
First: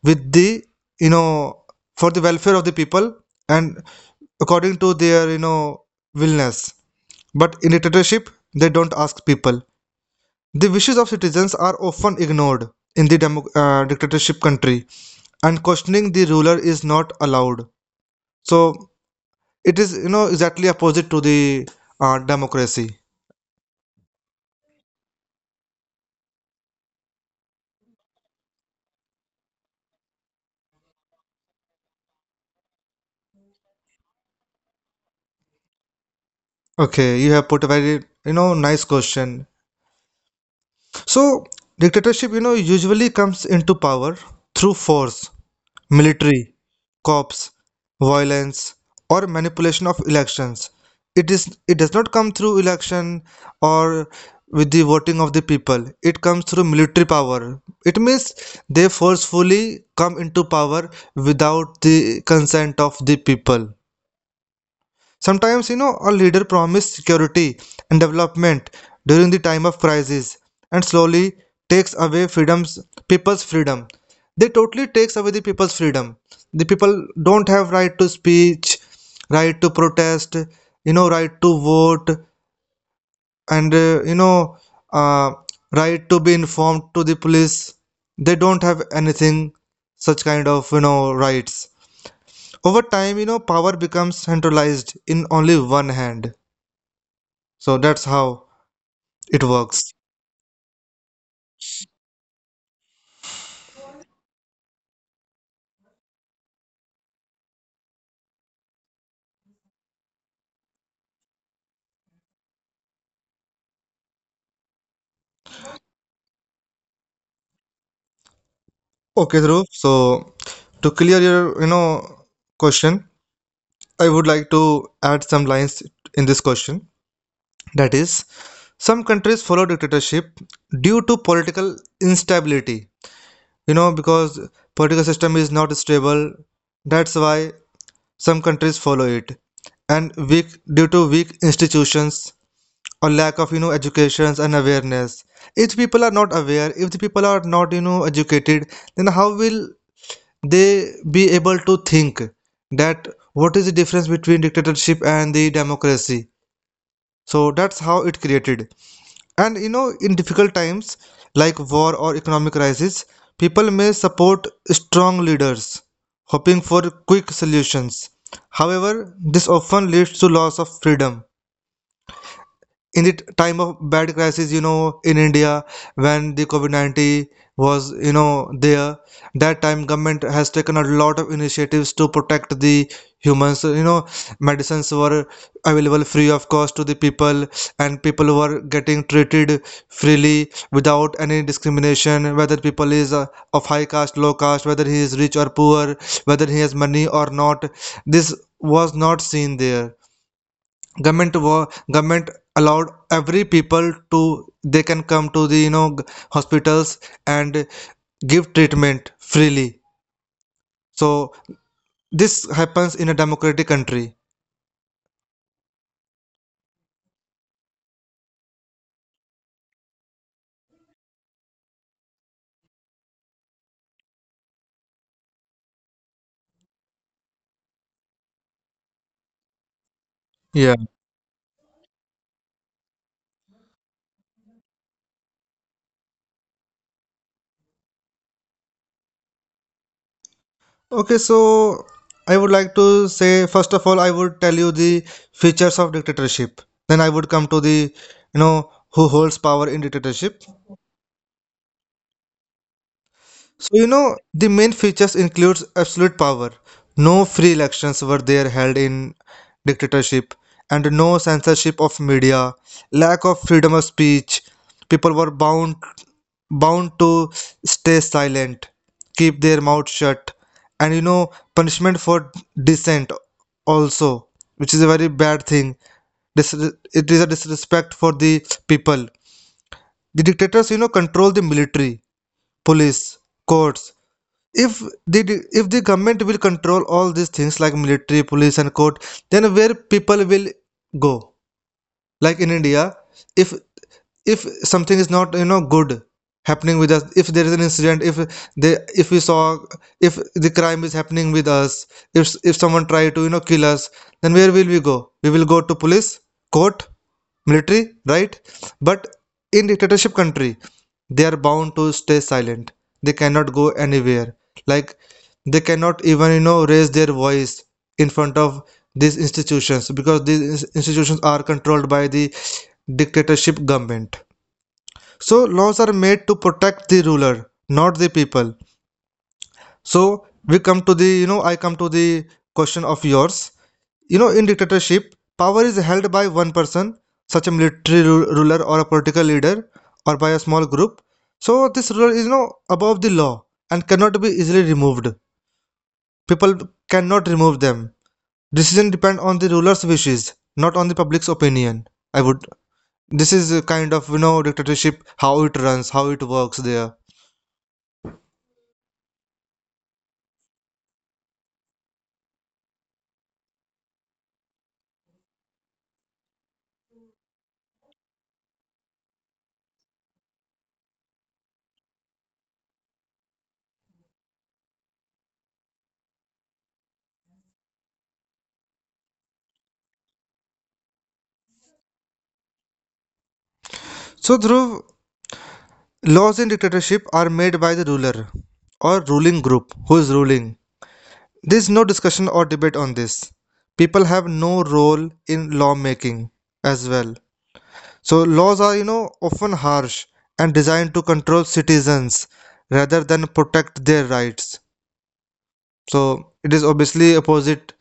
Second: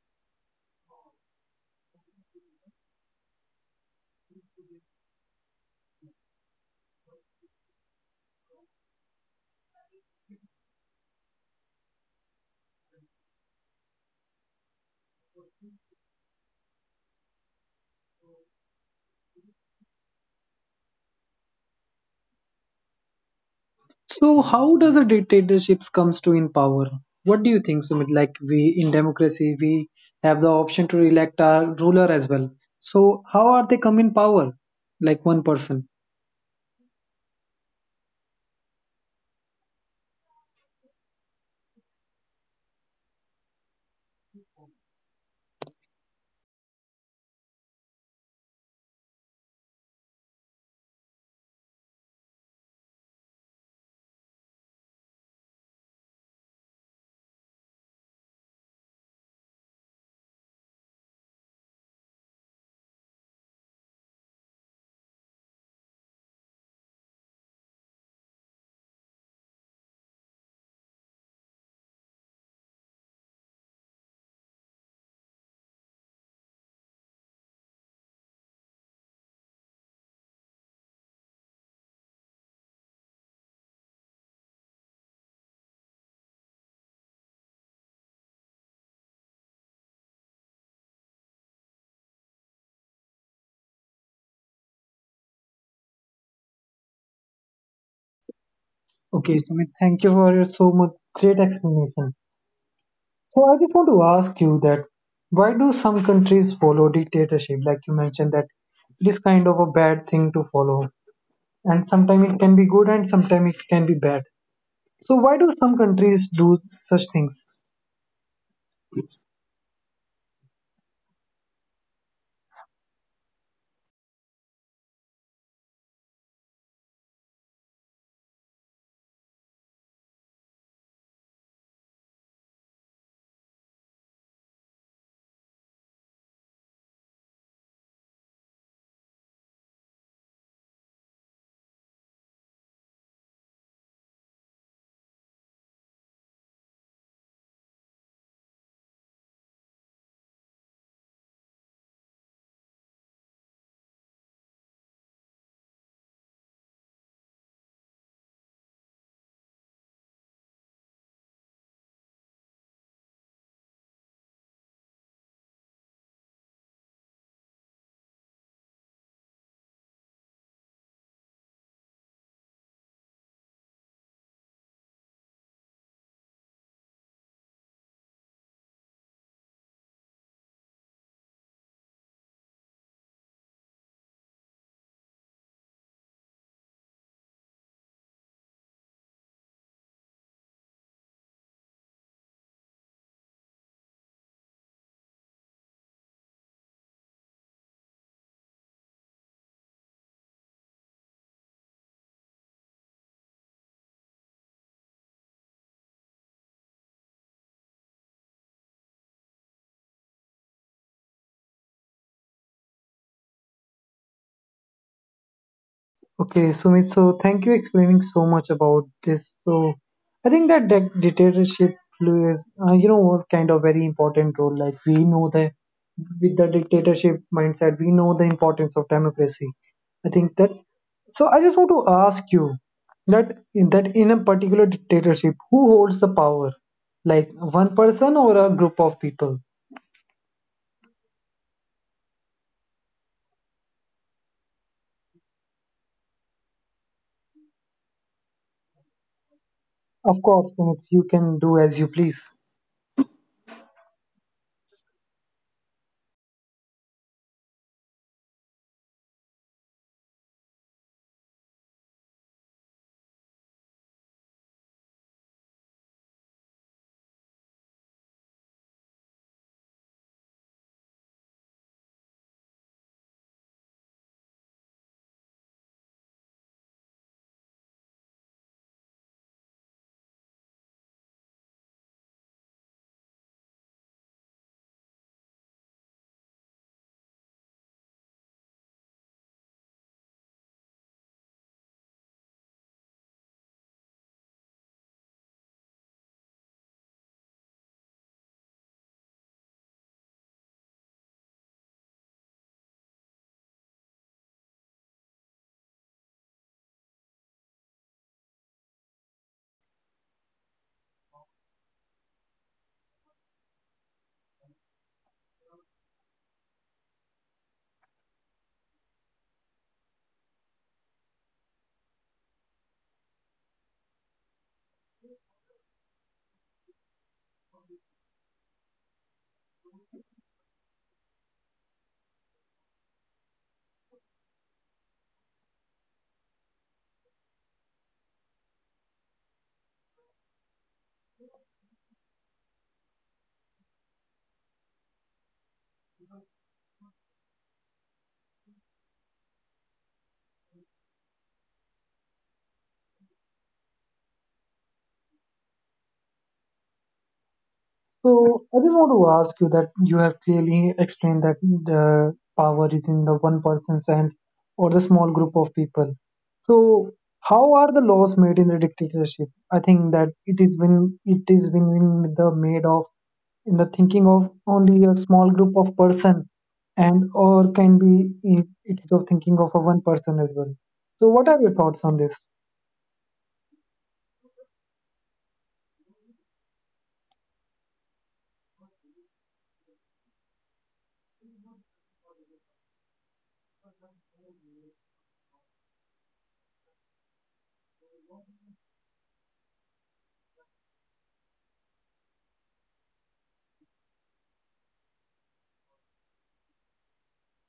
S2: with the, you know, for the welfare of the people and according to their, you know, willness. But in dictatorship, they don't ask people. The wishes of citizens are often ignored in the dictatorship country, and questioning the ruler is not allowed. So it is, you know, exactly opposite to the democracy.
S1: So, how does a dictatorships comes to in power? What do you think, Sumit? Like we in democracy, we have the option to elect our ruler as well. So, how are they come in power? Like one person.
S2: Okay, you have put a very, you know, nice question. So dictatorship, you know, usually comes into power through force, military, cops, violence, or manipulation of elections. It does not come through election or with the voting of the people. It comes through military power. It means they forcefully come into power without the consent of the people. Sometimes, you know, a leader promises security and development during the time of crisis and slowly takes away freedoms, people's freedom. They totally takes away the people's freedom. The people don't have right to speech, right to protest, you know, right to vote, and uh, right to be informed to the police. They don't have anything such kind of you know rights. Over time, you know, power becomes centralized in only one hand. So that's how it
S1: Okay,
S2: works.
S1: Sumit. Thank you for your so much great explanation. So, I just want to ask you that why do some countries follow dictatorship? Like you mentioned that it is kind of a bad thing to follow, and sometimes it can be good and sometimes it can be bad. So, why do some countries do such things?
S2: Okay, Dhruv. So to clear your, you know, question, I would like to add some lines in this question. That is, some countries follow dictatorship due to political instability. You know, because political system is not stable. That's why some countries follow it, and weak due to weak institutions or lack of you know educations and awareness. If people are not aware, if the people are not, you know, educated, then how will they be able to think that what is the difference between dictatorship and the democracy? So that's how it created. And you know in difficult times like war or economic crisis, people may support strong leaders hoping for quick solutions. However, this often leads to loss of freedom. In the time of bad crisis, you know, in India, when the covid-19 was, you know, there, that time government has taken a lot of initiatives to protect the humans, you know. Medicines were available free of cost to the people, and people were getting treated freely without any discrimination, whether people is of high caste low caste, whether he is rich or poor, whether he has money or not. This was not seen there. Government allowed every people to, they can come to the hospitals and give treatment freely. So this happens in a democratic country.
S1: Okay, Sumit, so thank you explaining so much about this. So I think that dictatorship plays, you know, what kind of very important role. Like we know that with the dictatorship mindset, we know the importance of democracy. I think that.
S2: Yeah.
S1: So I just want to ask you that that in a particular dictatorship, who holds the power? Like one person or a group of people?
S2: Okay, so I would like to say, first of all, I would tell you the features of dictatorship, then I would come to the, you know, who holds power in
S1: Of course,
S2: dictatorship.
S1: Sumit, you can do as you please.
S2: So you know the main features includes absolute power. No free elections were there held in dictatorship, and no censorship of media, lack of freedom of speech. People were bound to stay silent, keep their mouth shut, and you know punishment for dissent also, which is a very bad thing. It is a disrespect for the people. The dictators, you know, control the military, police, courts. If the if the government will control all these things like military, police and court, then where people will go? Like in India, if if something is not, you know, good happening with us, if there is an incident, if they, if we saw, if the crime is happening with us, if someone try to, you know, kill us, then where will we go? We will go to police, court, military, right? But in dictatorship country, they are bound to stay silent. They cannot go anywhere. Like they cannot even, you know, raise their voice in front of these institutions, because these institutions are controlled by the dictatorship government. So laws are made to protect the ruler, not the people. So we come to the, you know, I come to the question of yours. You know, in dictatorship, power is held by one person, such a military ruler or a political leader, or by a small group. So this ruler is you know above the law and cannot be easily removed. People cannot remove them. Decision depend on the ruler's wishes, not on the public's opinion. I would. This is a kind of you know dictatorship, how it runs, how it works there.
S1: So I just want to ask you that you have clearly explained that the power is in the one person's hand or the small group of people. So how are the laws made in the dictatorship? I think that it is when the made of in the thinking of only a small group of person and or can be it is of thinking of a one person as well. So what are your thoughts on this?
S2: So Dhruv, laws in dictatorship are made by the ruler or ruling group who is ruling. There is no discussion or debate on this. People have no role in lawmaking as well. So laws are, you know, often harsh and designed to control citizens rather than protect their rights. So it is obviously opposite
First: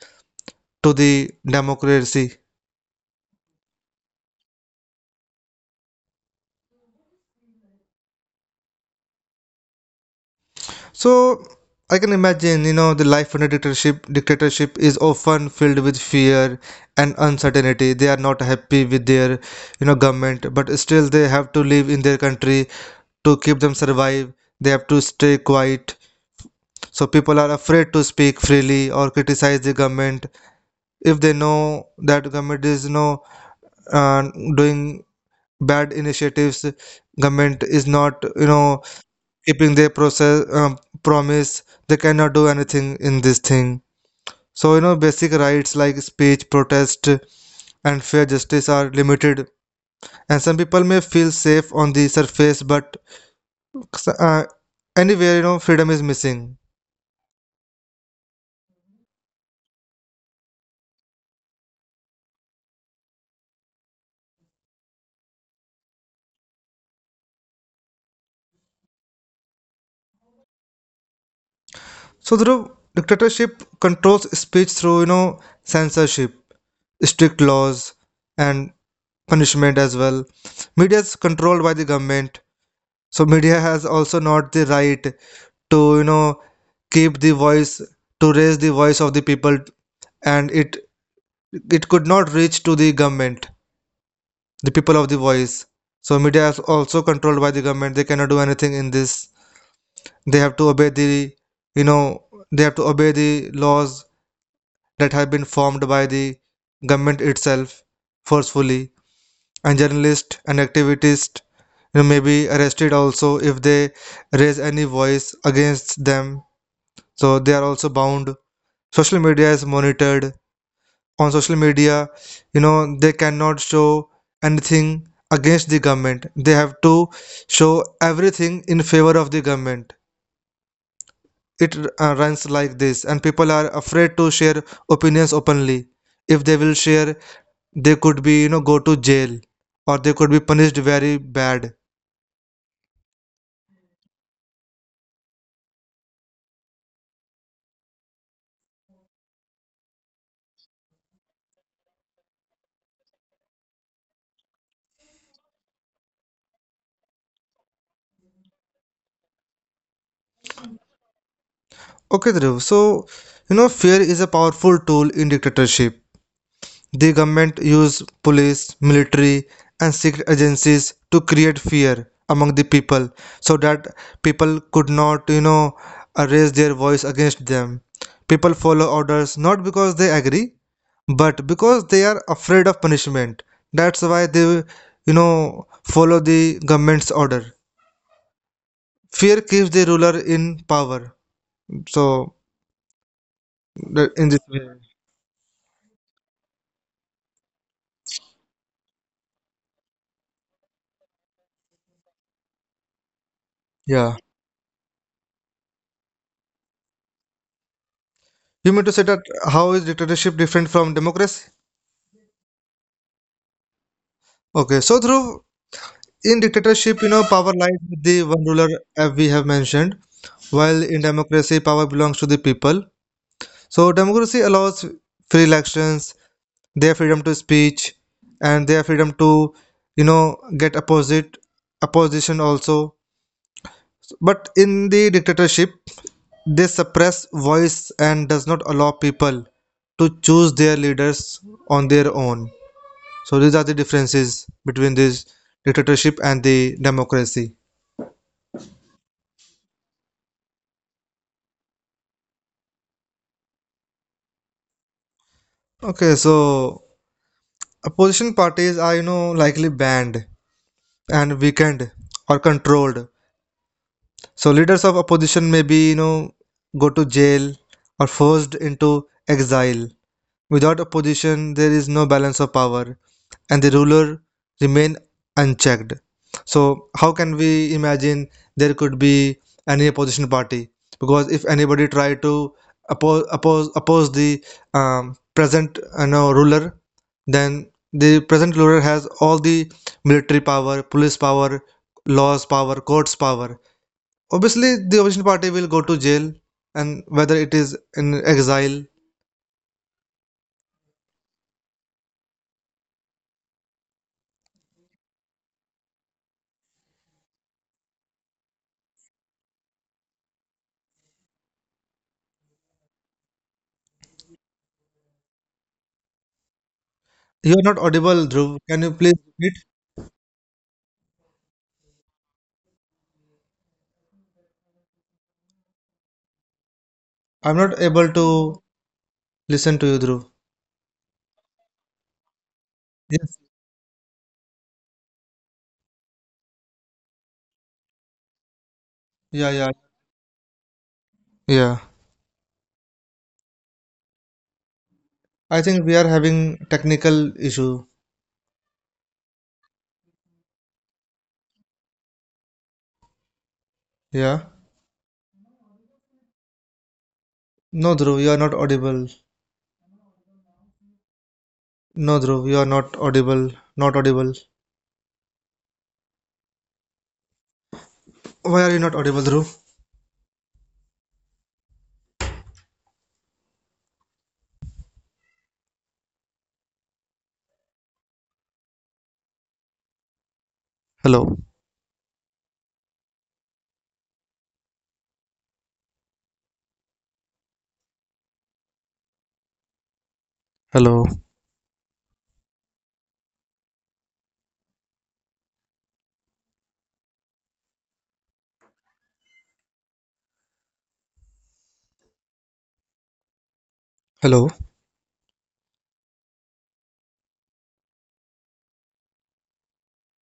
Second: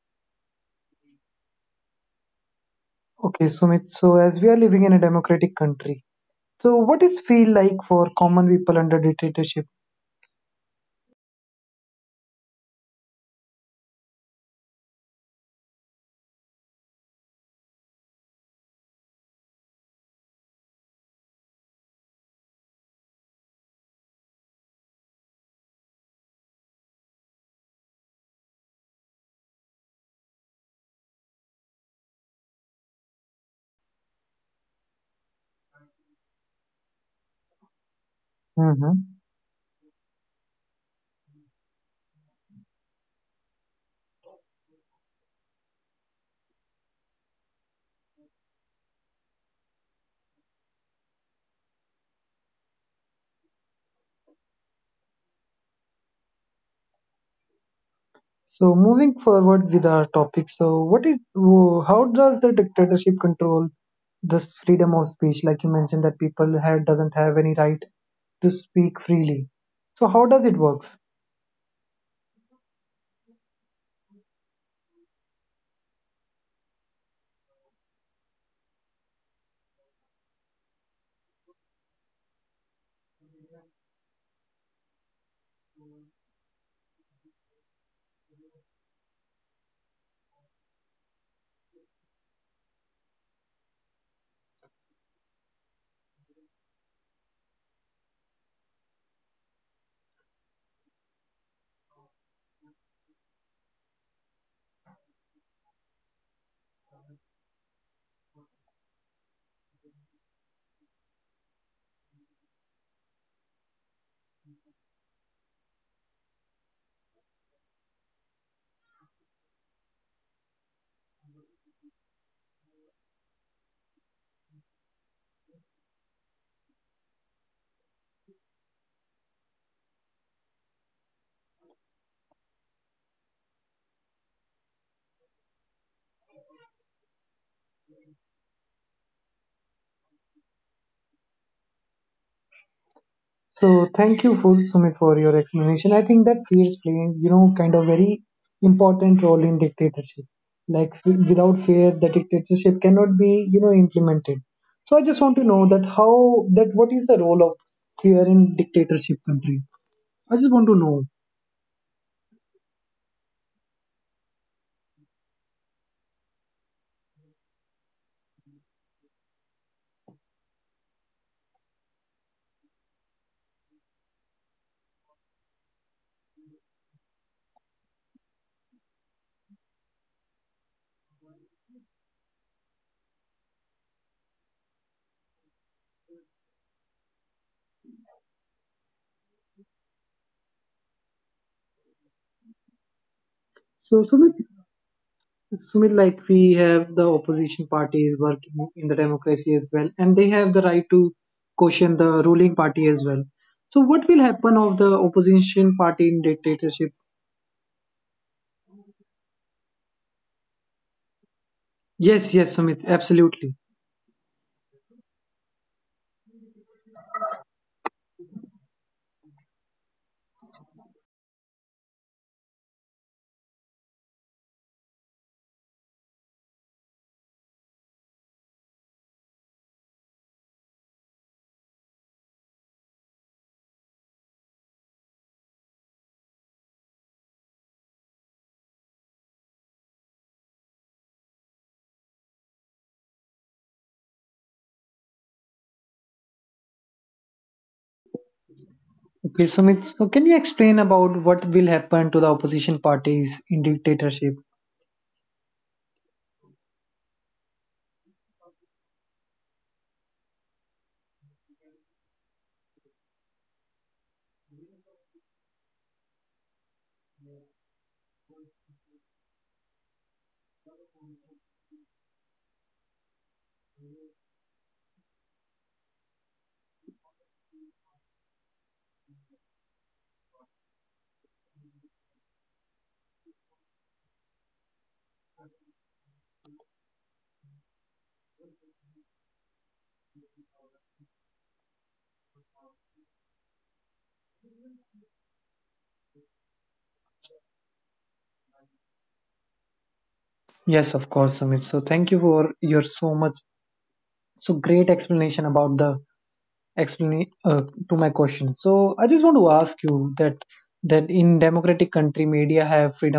S2: to the democracy.
S1: Okay, Sumit. So as we are living in a democratic country, so, what is feel like for common people under dictatorship?
S2: So I can imagine, you know, the life under dictatorship is often filled with fear and uncertainty. They are not happy with their, you know, government, but still they have to live in their country to keep them survive. They have to stay quiet. So people are afraid to speak freely or criticize the government if they know that government is, you know, uh, doing bad initiatives. Government is not, you know,
S1: Hmm.
S2: keeping their process promise. They cannot do anything in this thing. So you know basic rights like speech, protest and fair justice are limited, and some people may feel safe on the surface, but uh, anywhere you know freedom is missing.
S1: So, moving forward with our topic. So, what is how does the dictatorship control this freedom of speech? Like you mentioned, that people had doesn't have any right to speak freely. So, how does it work?
S2: So Dhruv, dictatorship controls speech through you know censorship, strict laws and punishment as well. Media is controlled by the government. So media has also not the right to, you know, keep the voice, to raise the voice of the people, and it could not reach to the government, the people of the voice. So media is also controlled by the government. They cannot do anything in this. They have to obey the, you know, they have to obey the laws that have been formed by the government itself forcefully. And journalists and activists, you know, may be arrested also if they raise any voice against them. So they are also bound. Social media is monitored. On social media, you know, they cannot show anything against the government. They have to show everything in favor of the government. It runs like this, and people are afraid to share opinions openly. If they will share, they could be, you know, go to jail, or they could be punished very bad.
S1: So thank you, for Sumit, for your explanation. I think that fears play, you know, kind of very important role in dictatorship. Like without fear, the dictatorship cannot be, you know, implemented. So I just want to know that how that what is the role of fear in dictatorship country? I just want to know.
S2: Okay, Dhruv. So, you know, fear is a powerful tool in dictatorship. The government use police, military, and secret agencies to create fear among the people, so that people could not, you know, raise their voice against them. People follow orders not because they agree, but because they are afraid of punishment. That's why they, you know, follow the government's order. Fear keeps the ruler in power. So,
S1: So
S2: that- in
S1: Sumit,
S2: this way,
S1: Like we have the opposition parties working in the democracy as well, and they have the right to question the ruling party as well. So what
S2: yeah.
S1: will happen of the opposition party in dictatorship?
S2: You mean to say that how is dictatorship different from democracy?
S1: Yes, yes, Sumit, absolutely.
S2: Okay, so through in dictatorship, you know, power lies with the one ruler, as we have mentioned, while in democracy, power belongs to the people. So democracy allows free elections, their freedom to speech, and their freedom to, you know, get opposite opposition also. But in the dictatorship, they suppress voice and does not allow people to choose their leaders on their own. So these are the differences between this dictatorship and the democracy.
S1: Okay, Sumit, so can you explain about what will happen to the opposition parties in dictatorship?
S2: Okay, so opposition parties are you know likely banned and weakened or controlled. So leaders of opposition may be, you know, go to jail or forced into exile. Without opposition, there is no balance of power, and the ruler remain unchecked. So, how can we imagine there could be any opposition party? Because if anybody try to oppose the um, present, you know, ruler, then the present ruler has all the military power, police power, laws power, courts power. Obviously, the opposition party will go to jail, and whether it is in exile.
S1: Yes, of course, Sumit. So thank you for your so much, so great explanation about the explain to my question. So I just want to ask you that that in democratic country, media have freedom.
S2: You're not audible, Dhruv. Can you please repeat? I'm not able to listen to you, Dhruv. Yes. Yeah, yeah. Yeah. I think we are having technical issue. Yeah. No, Dhruv, you are not audible. No, Dhruv, you are not audible. Not audible. Why are you not audible, Dhruv? Hello. Hello. Hello.